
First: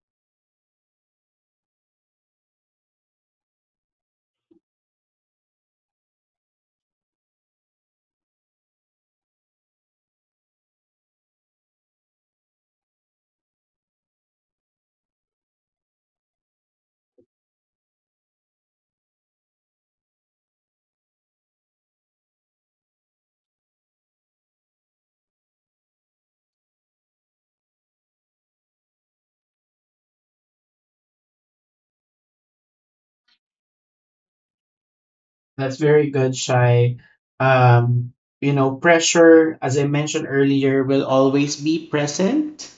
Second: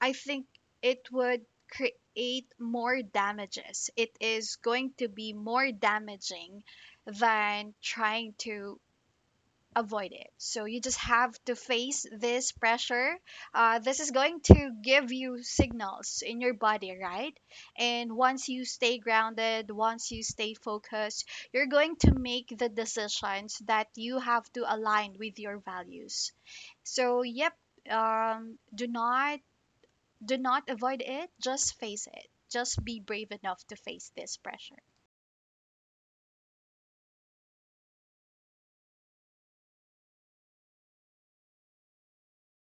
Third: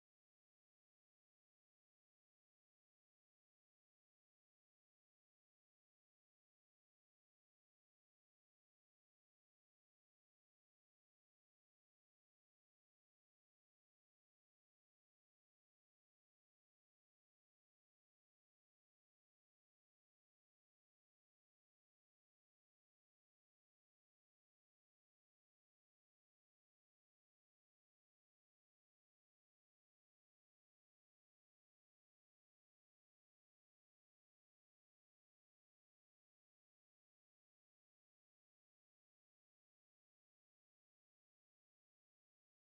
Speaker 3: I think it would create more damages. It is going to be more damaging than trying to avoid it. So you just have to face this pressure. This is going to give you signals in your body, right? And once you stay grounded, once you stay focused, you're going to make the decisions that you have to align with your values. So, yep, um, do not do not avoid it, just face it, just be brave enough to face this pressure.
Speaker 1: That's very good, Shy. Um, you know, pressure, as I mentioned earlier, will always be present,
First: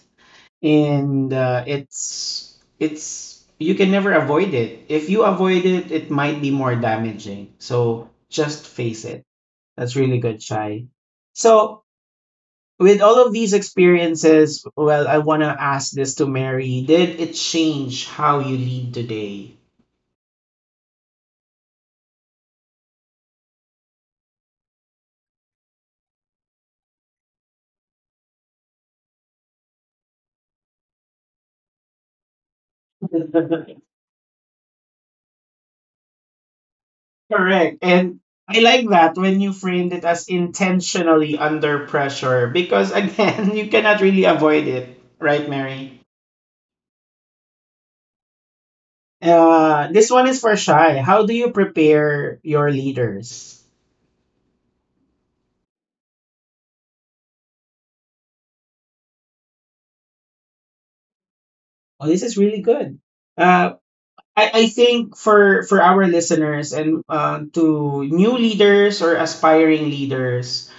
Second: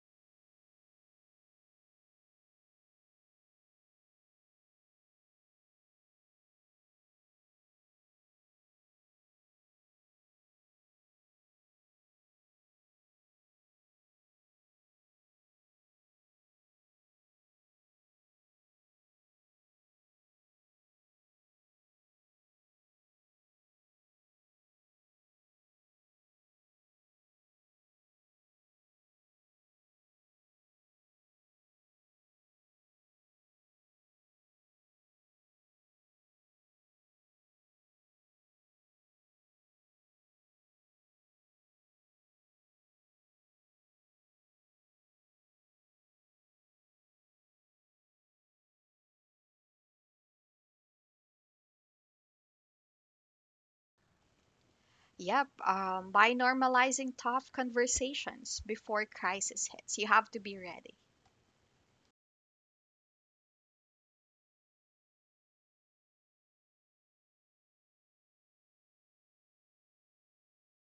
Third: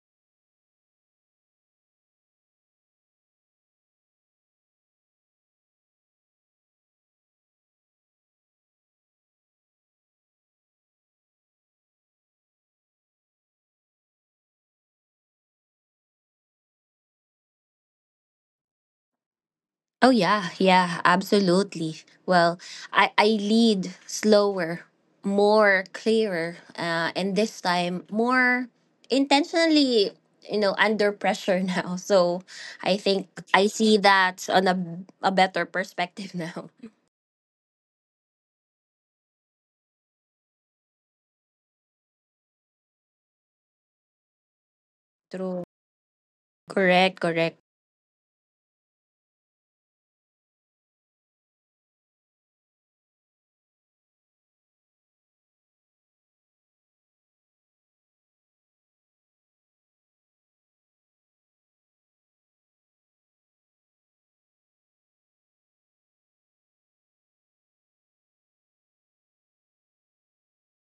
Speaker 1: and it's you can never avoid it. If you avoid it, it might be more damaging. So just face it. That's really good, Shy. So with all of these experiences, well, I want to ask this to Mary. Did it change how you lead today?
Speaker 2: Oh yeah, yeah, absolutely. Well, I lead slower, more clearer, and this time more intentionally, you know, under pressure now. So I think I see that on a better perspective now.
Speaker 1: Correct. And I like that when you framed it as intentionally under pressure because, again, you cannot really avoid it, right,
Speaker 2: True.
Speaker 1: Mary?
Speaker 2: Correct. Correct.
Speaker 1: This one is for Shy. How do you prepare your leaders?
Speaker 3: Yep, by normalizing tough conversations before crisis hits, you have to be ready.
Speaker 1: Oh, this is really good. Uh, I think for our listeners and to new leaders or aspiring leaders,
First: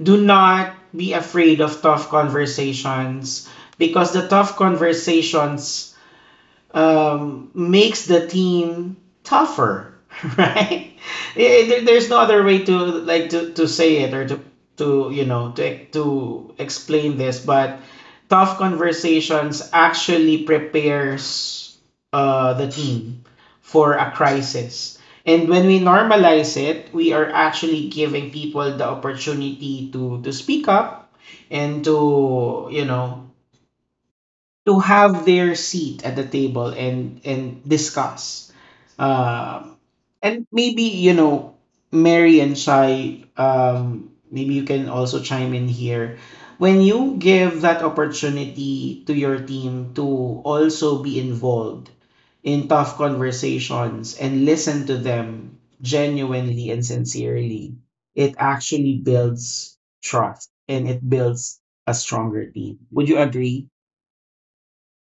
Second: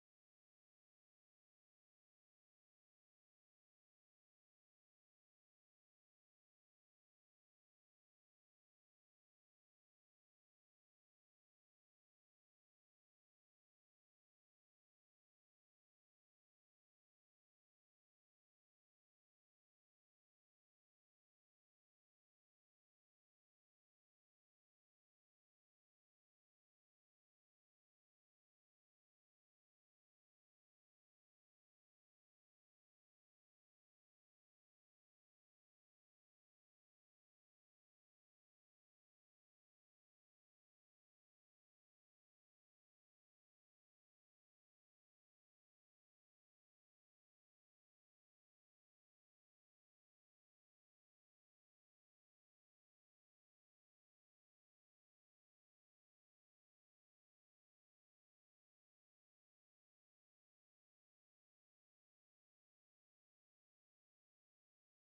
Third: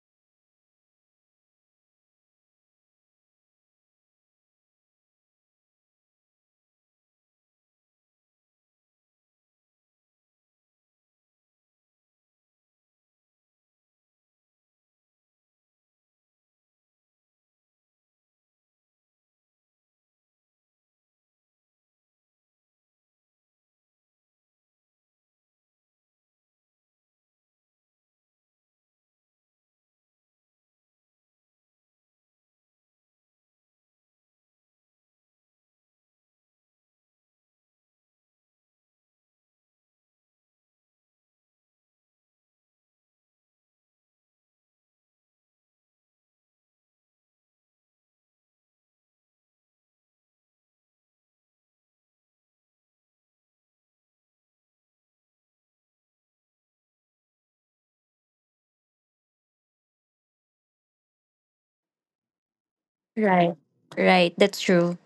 Speaker 1: do not be afraid of tough conversations because the tough conversations makes the team tougher, right? There's no other way to to say it or to to explain this, but tough conversations actually prepares the team for a crisis. And when we normalize it, we are actually giving people the opportunity to speak up and to to have their seat at the table and discuss. Um, and maybe you know, Mary and Shai, maybe you can also chime in here. When you give that opportunity to your team to also be involved in tough conversations and listen to them genuinely and sincerely, it actually builds trust and it builds a stronger team. Would you
Speaker 2: Right.
Speaker 1: agree?
Speaker 2: Right. That's true.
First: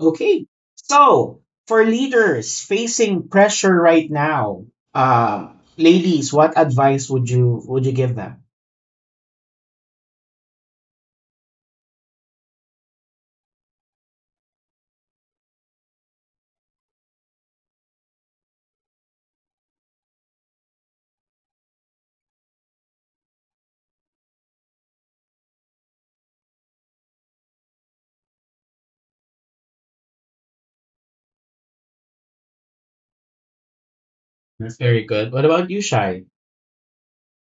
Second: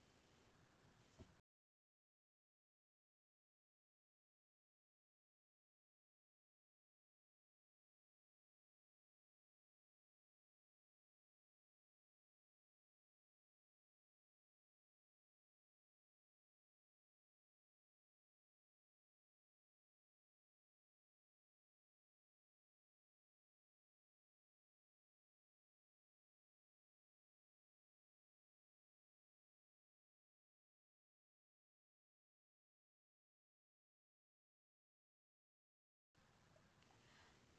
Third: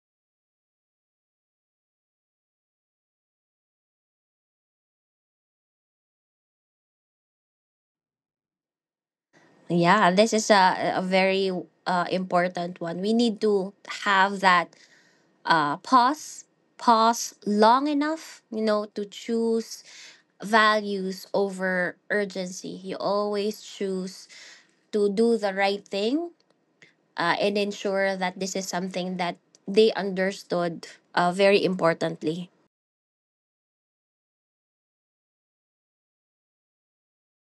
Speaker 1: Okay. So, for leaders facing pressure right now, uh, ladies, what advice would you give them?
Speaker 2: Yeah, this is a very important one. We need to have that uh, pause pause long enough, you know, to choose values over urgency. You always choose to do the right thing, and ensure that this is something that they understood, very importantly.
Speaker 1: That's very good. What about you, Shai?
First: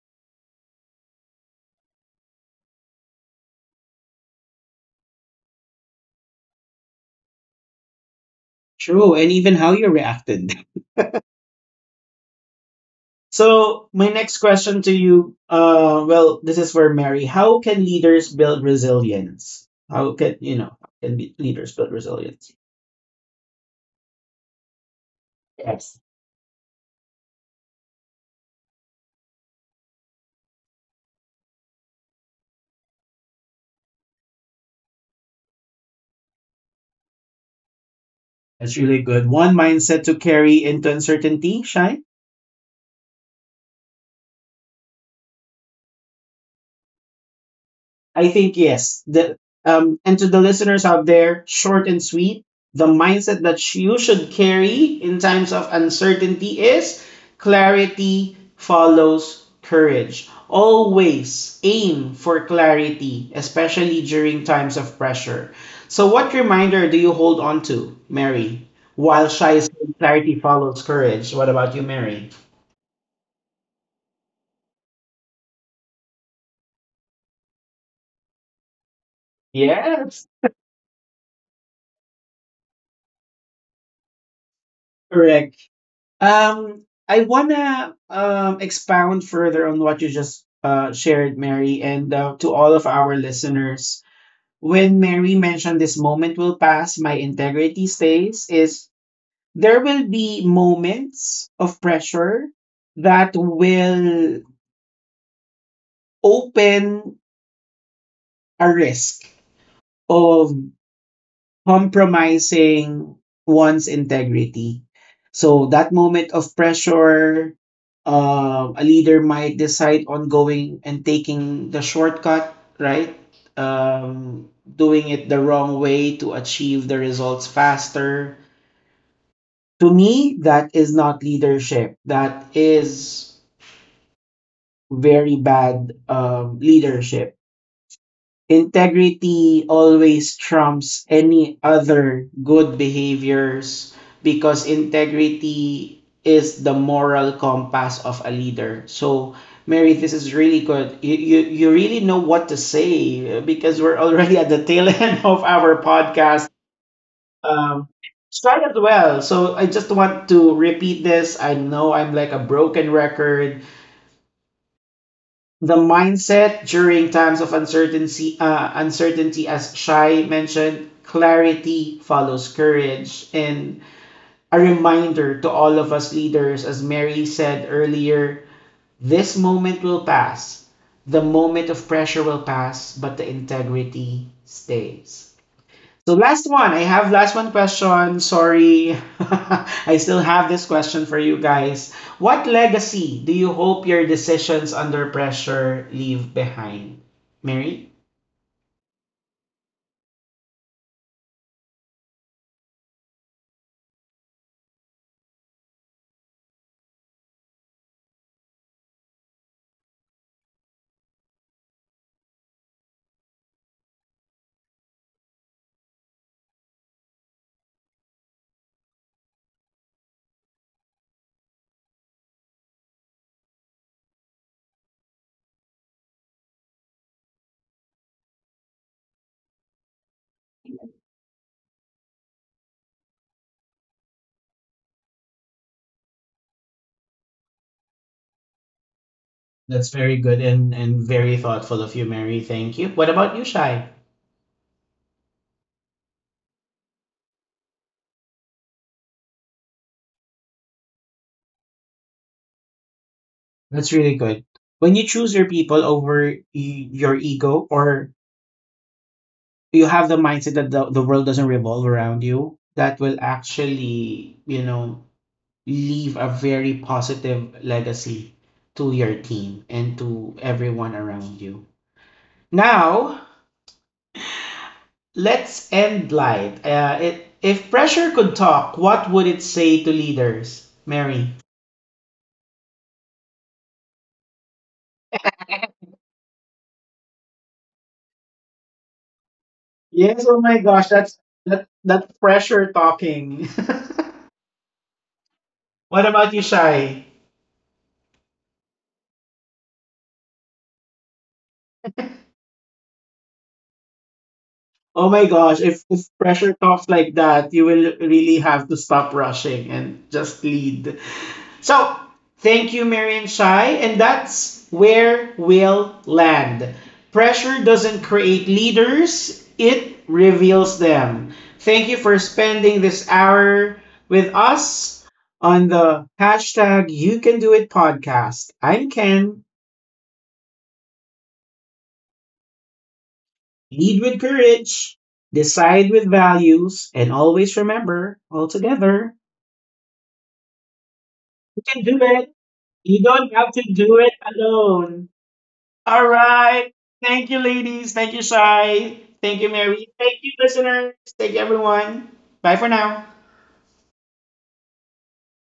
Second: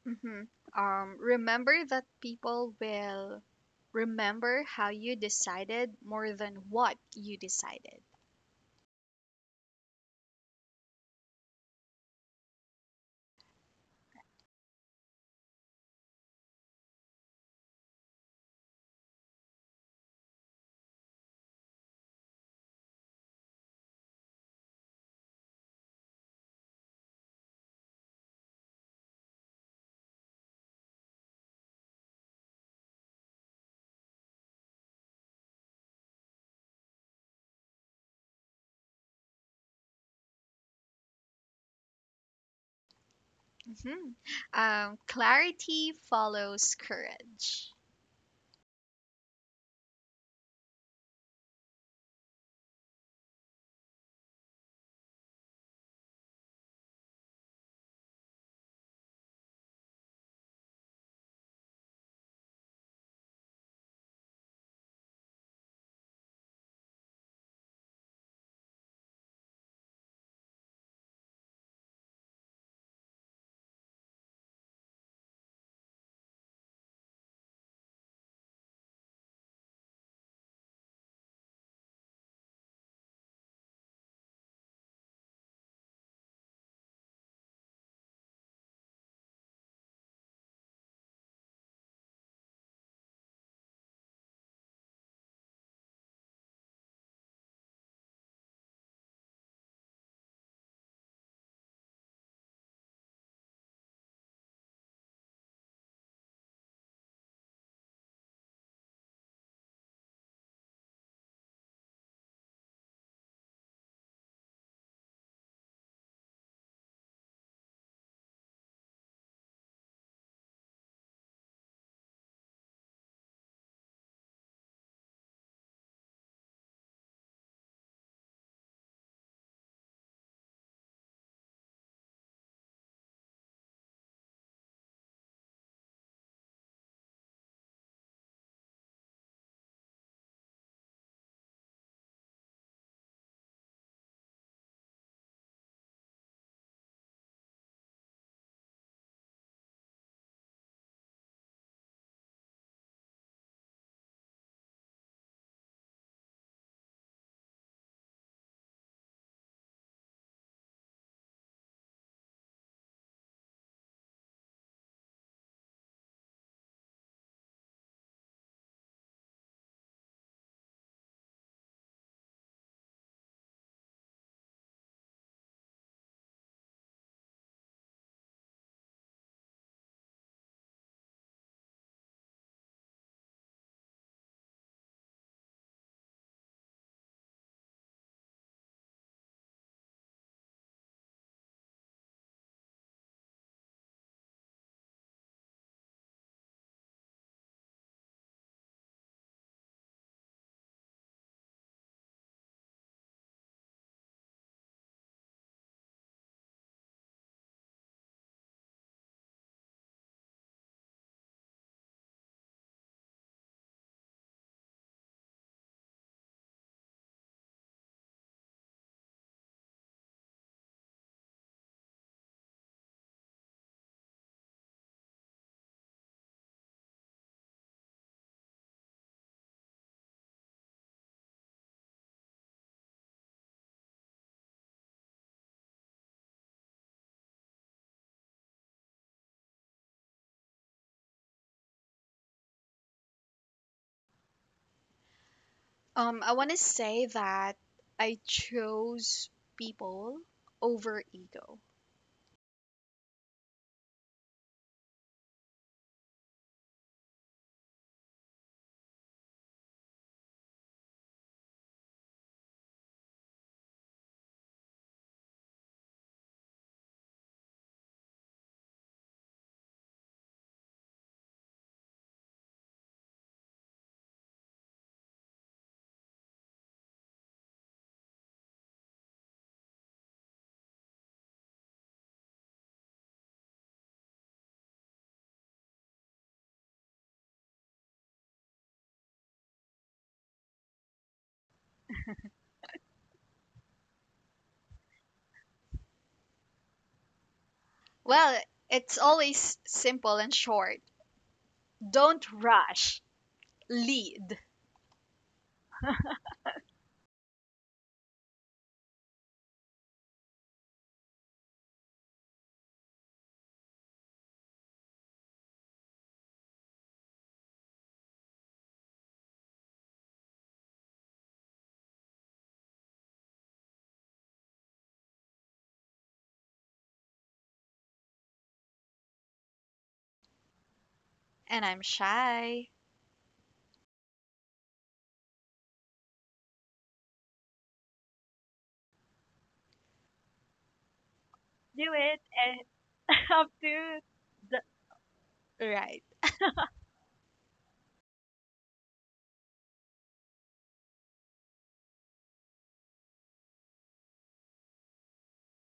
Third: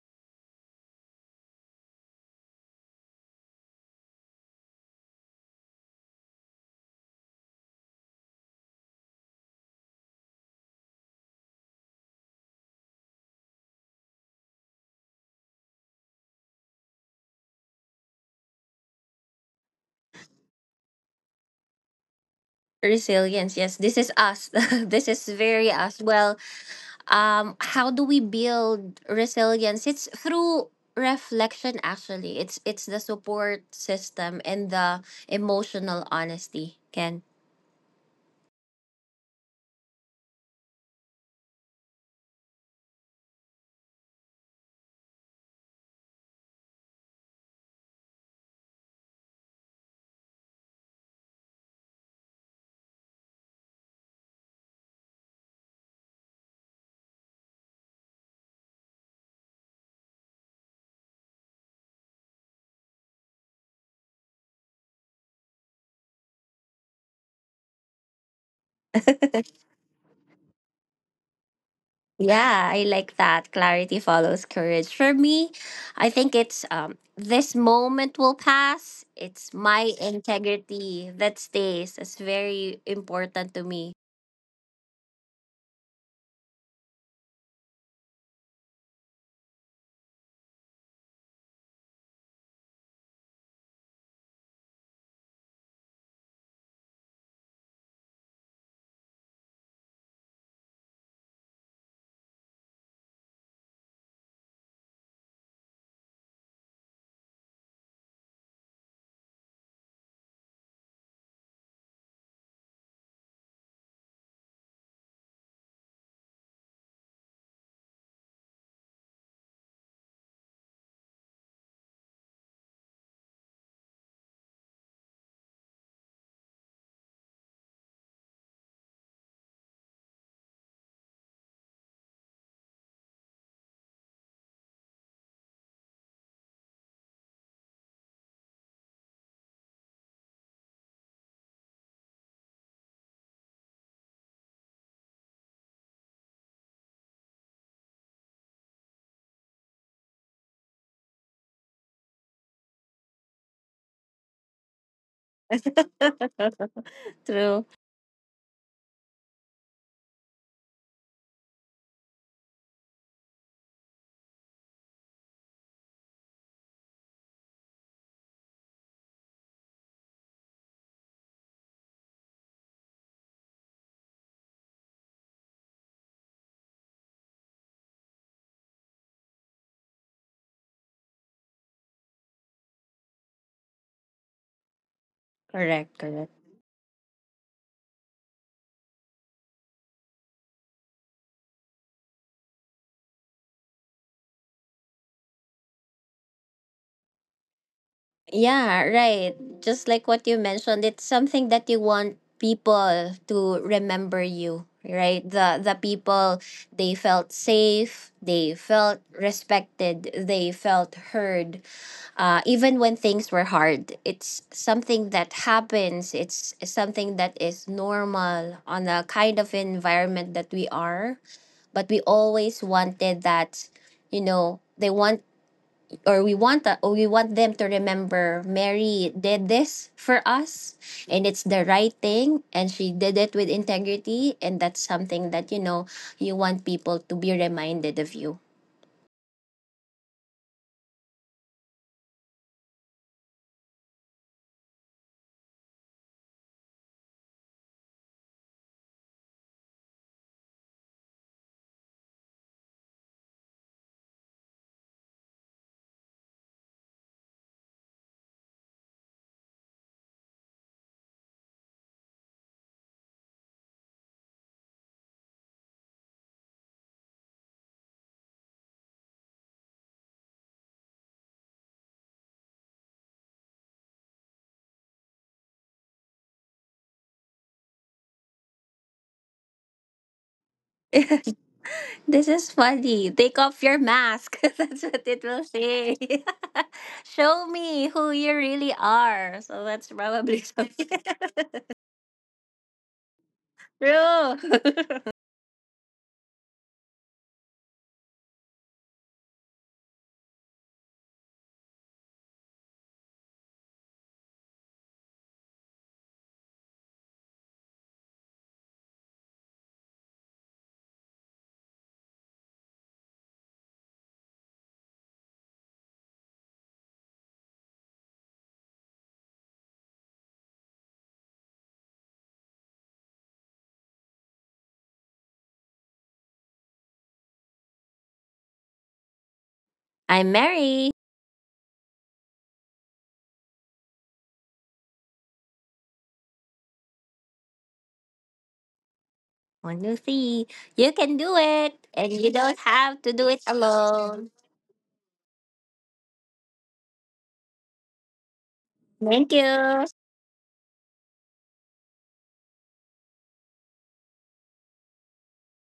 Speaker 3: hmm remember that people will remember how you decided more than what you decided.
Speaker 1: True, and even how you reacted. So, my next question to you, well, this is for Mary. How can leaders build resilience? How can you know? How leaders build resilience?
Speaker 2: Resilience, yes, this is us. This is very us.
Speaker 1: Yes,
Speaker 2: Well, um, how do we build resilience? It's through reflection, actually. It's the support system and the emotional honesty, Ken.
Speaker 1: that's really good. One mindset to carry into uncertainty, Shai.
Speaker 3: hmm clarity follows courage.
Speaker 1: I think yes. The and to the listeners out there, short and sweet, the mindset that you should carry in times of uncertainty is clarity follows courage. Always aim for clarity, especially during times of pressure. So what reminder do you hold on to, Mary? While Shai said clarity follows courage. What about you, Mary?
Speaker 2: Yeah, I like that, clarity follows courage. For me, I think it's, um, this moment will pass, it's my
Speaker 1: Yes.
Speaker 2: integrity that stays. It's very important to me.
Speaker 1: Correct. I wanna expound further on what you just shared, Mary, and to all of our listeners. When Mary mentioned this moment will pass, my integrity stays, is there will be moments of pressure that will open a risk of compromising one's integrity. So that moment of pressure, a leader might decide on going and taking the shortcut, right? Doing it the wrong way to achieve the results faster. To me, that is not leadership. That is very bad leadership. Integrity always trumps any other good behaviors because integrity is the moral compass of a leader. So, Mary, this is really good. You really know what to say because we're already at the tail end of our podcast.
Speaker 2: True.
Speaker 1: Um, strike as well. So, I just want to repeat this. I know I'm like a broken record. The mindset during times of uncertainty, as Shai mentioned, clarity follows courage. And a reminder to all of us leaders, as Mary said earlier, this moment will pass, the moment of pressure will pass, but the integrity stays.
Speaker 2: Correct.
Speaker 1: So
Speaker 2: Correct.
Speaker 1: last one, I have last one question. Sorry, I still have this question for you guys. What legacy do you hope your decisions under pressure leave behind, Mary?
Speaker 2: Yeah, right. Just like what you mentioned, it's something that you want people to remember you, right? The people, they felt safe, they felt respected, they felt heard. Even when things were hard, it's something that happens. It's something that is normal on the kind of environment that we are. But we always wanted that, you know, they want or we want that, or we want them to remember Mary did this for us, and it's the right thing, and she did it with integrity, and that's something that, you know, you want people to be reminded of you.
Speaker 1: That's very good and very thoughtful of you, Mary. Thank you. What about you, Shai?
Speaker 3: I want to say that I chose people over ego.
Speaker 1: That's really good. When you choose your people over your ego, or you have the mindset that the world doesn't revolve around you, that will actually, you know, leave a very positive legacy to your team and to everyone around you. Now, let's end light. If pressure could talk, what would it say to leaders? Mary.
Speaker 2: This is funny. Take off your mask. That's what it will say. Show me who you really are. So that's
Speaker 1: Yes,
Speaker 2: probably
Speaker 1: oh my
Speaker 2: something.
Speaker 1: gosh, that's that that pressure talking.
Speaker 2: True.
Speaker 1: What about you, Shai?
Speaker 3: Well, it's always simple and short. Don't rush, lead.
Speaker 1: Oh my gosh, if pressure talks like that, you will really have to stop rushing and just lead. So, thank you, Marian Shai. And that's where we'll land. Pressure doesn't create leaders, it reveals them. Thank you for spending this hour with us on the hashtag You Can Do It podcast. I'm Ken.
Speaker 2: I'm Mary.
Speaker 3: And I'm shy.
Speaker 1: Lead with courage, decide with values, and always remember, all together,
Speaker 2: One, two, three! You can do
Speaker 1: you can
Speaker 2: it,
Speaker 3: Do
Speaker 1: do
Speaker 2: and
Speaker 3: it
Speaker 1: it.
Speaker 2: you don't
Speaker 3: and
Speaker 2: have
Speaker 1: You
Speaker 2: to do
Speaker 1: don't
Speaker 2: it
Speaker 3: up
Speaker 1: have to
Speaker 3: to
Speaker 1: do it
Speaker 2: alone.
Speaker 1: alone.
Speaker 3: the Right.
Speaker 1: All right. Thank you, ladies. Thank you, Shai.
Speaker 2: Thank
Speaker 1: Thank you,
Speaker 2: you.
Speaker 1: Mary. Thank you, listeners. Thank you, everyone. Bye for now.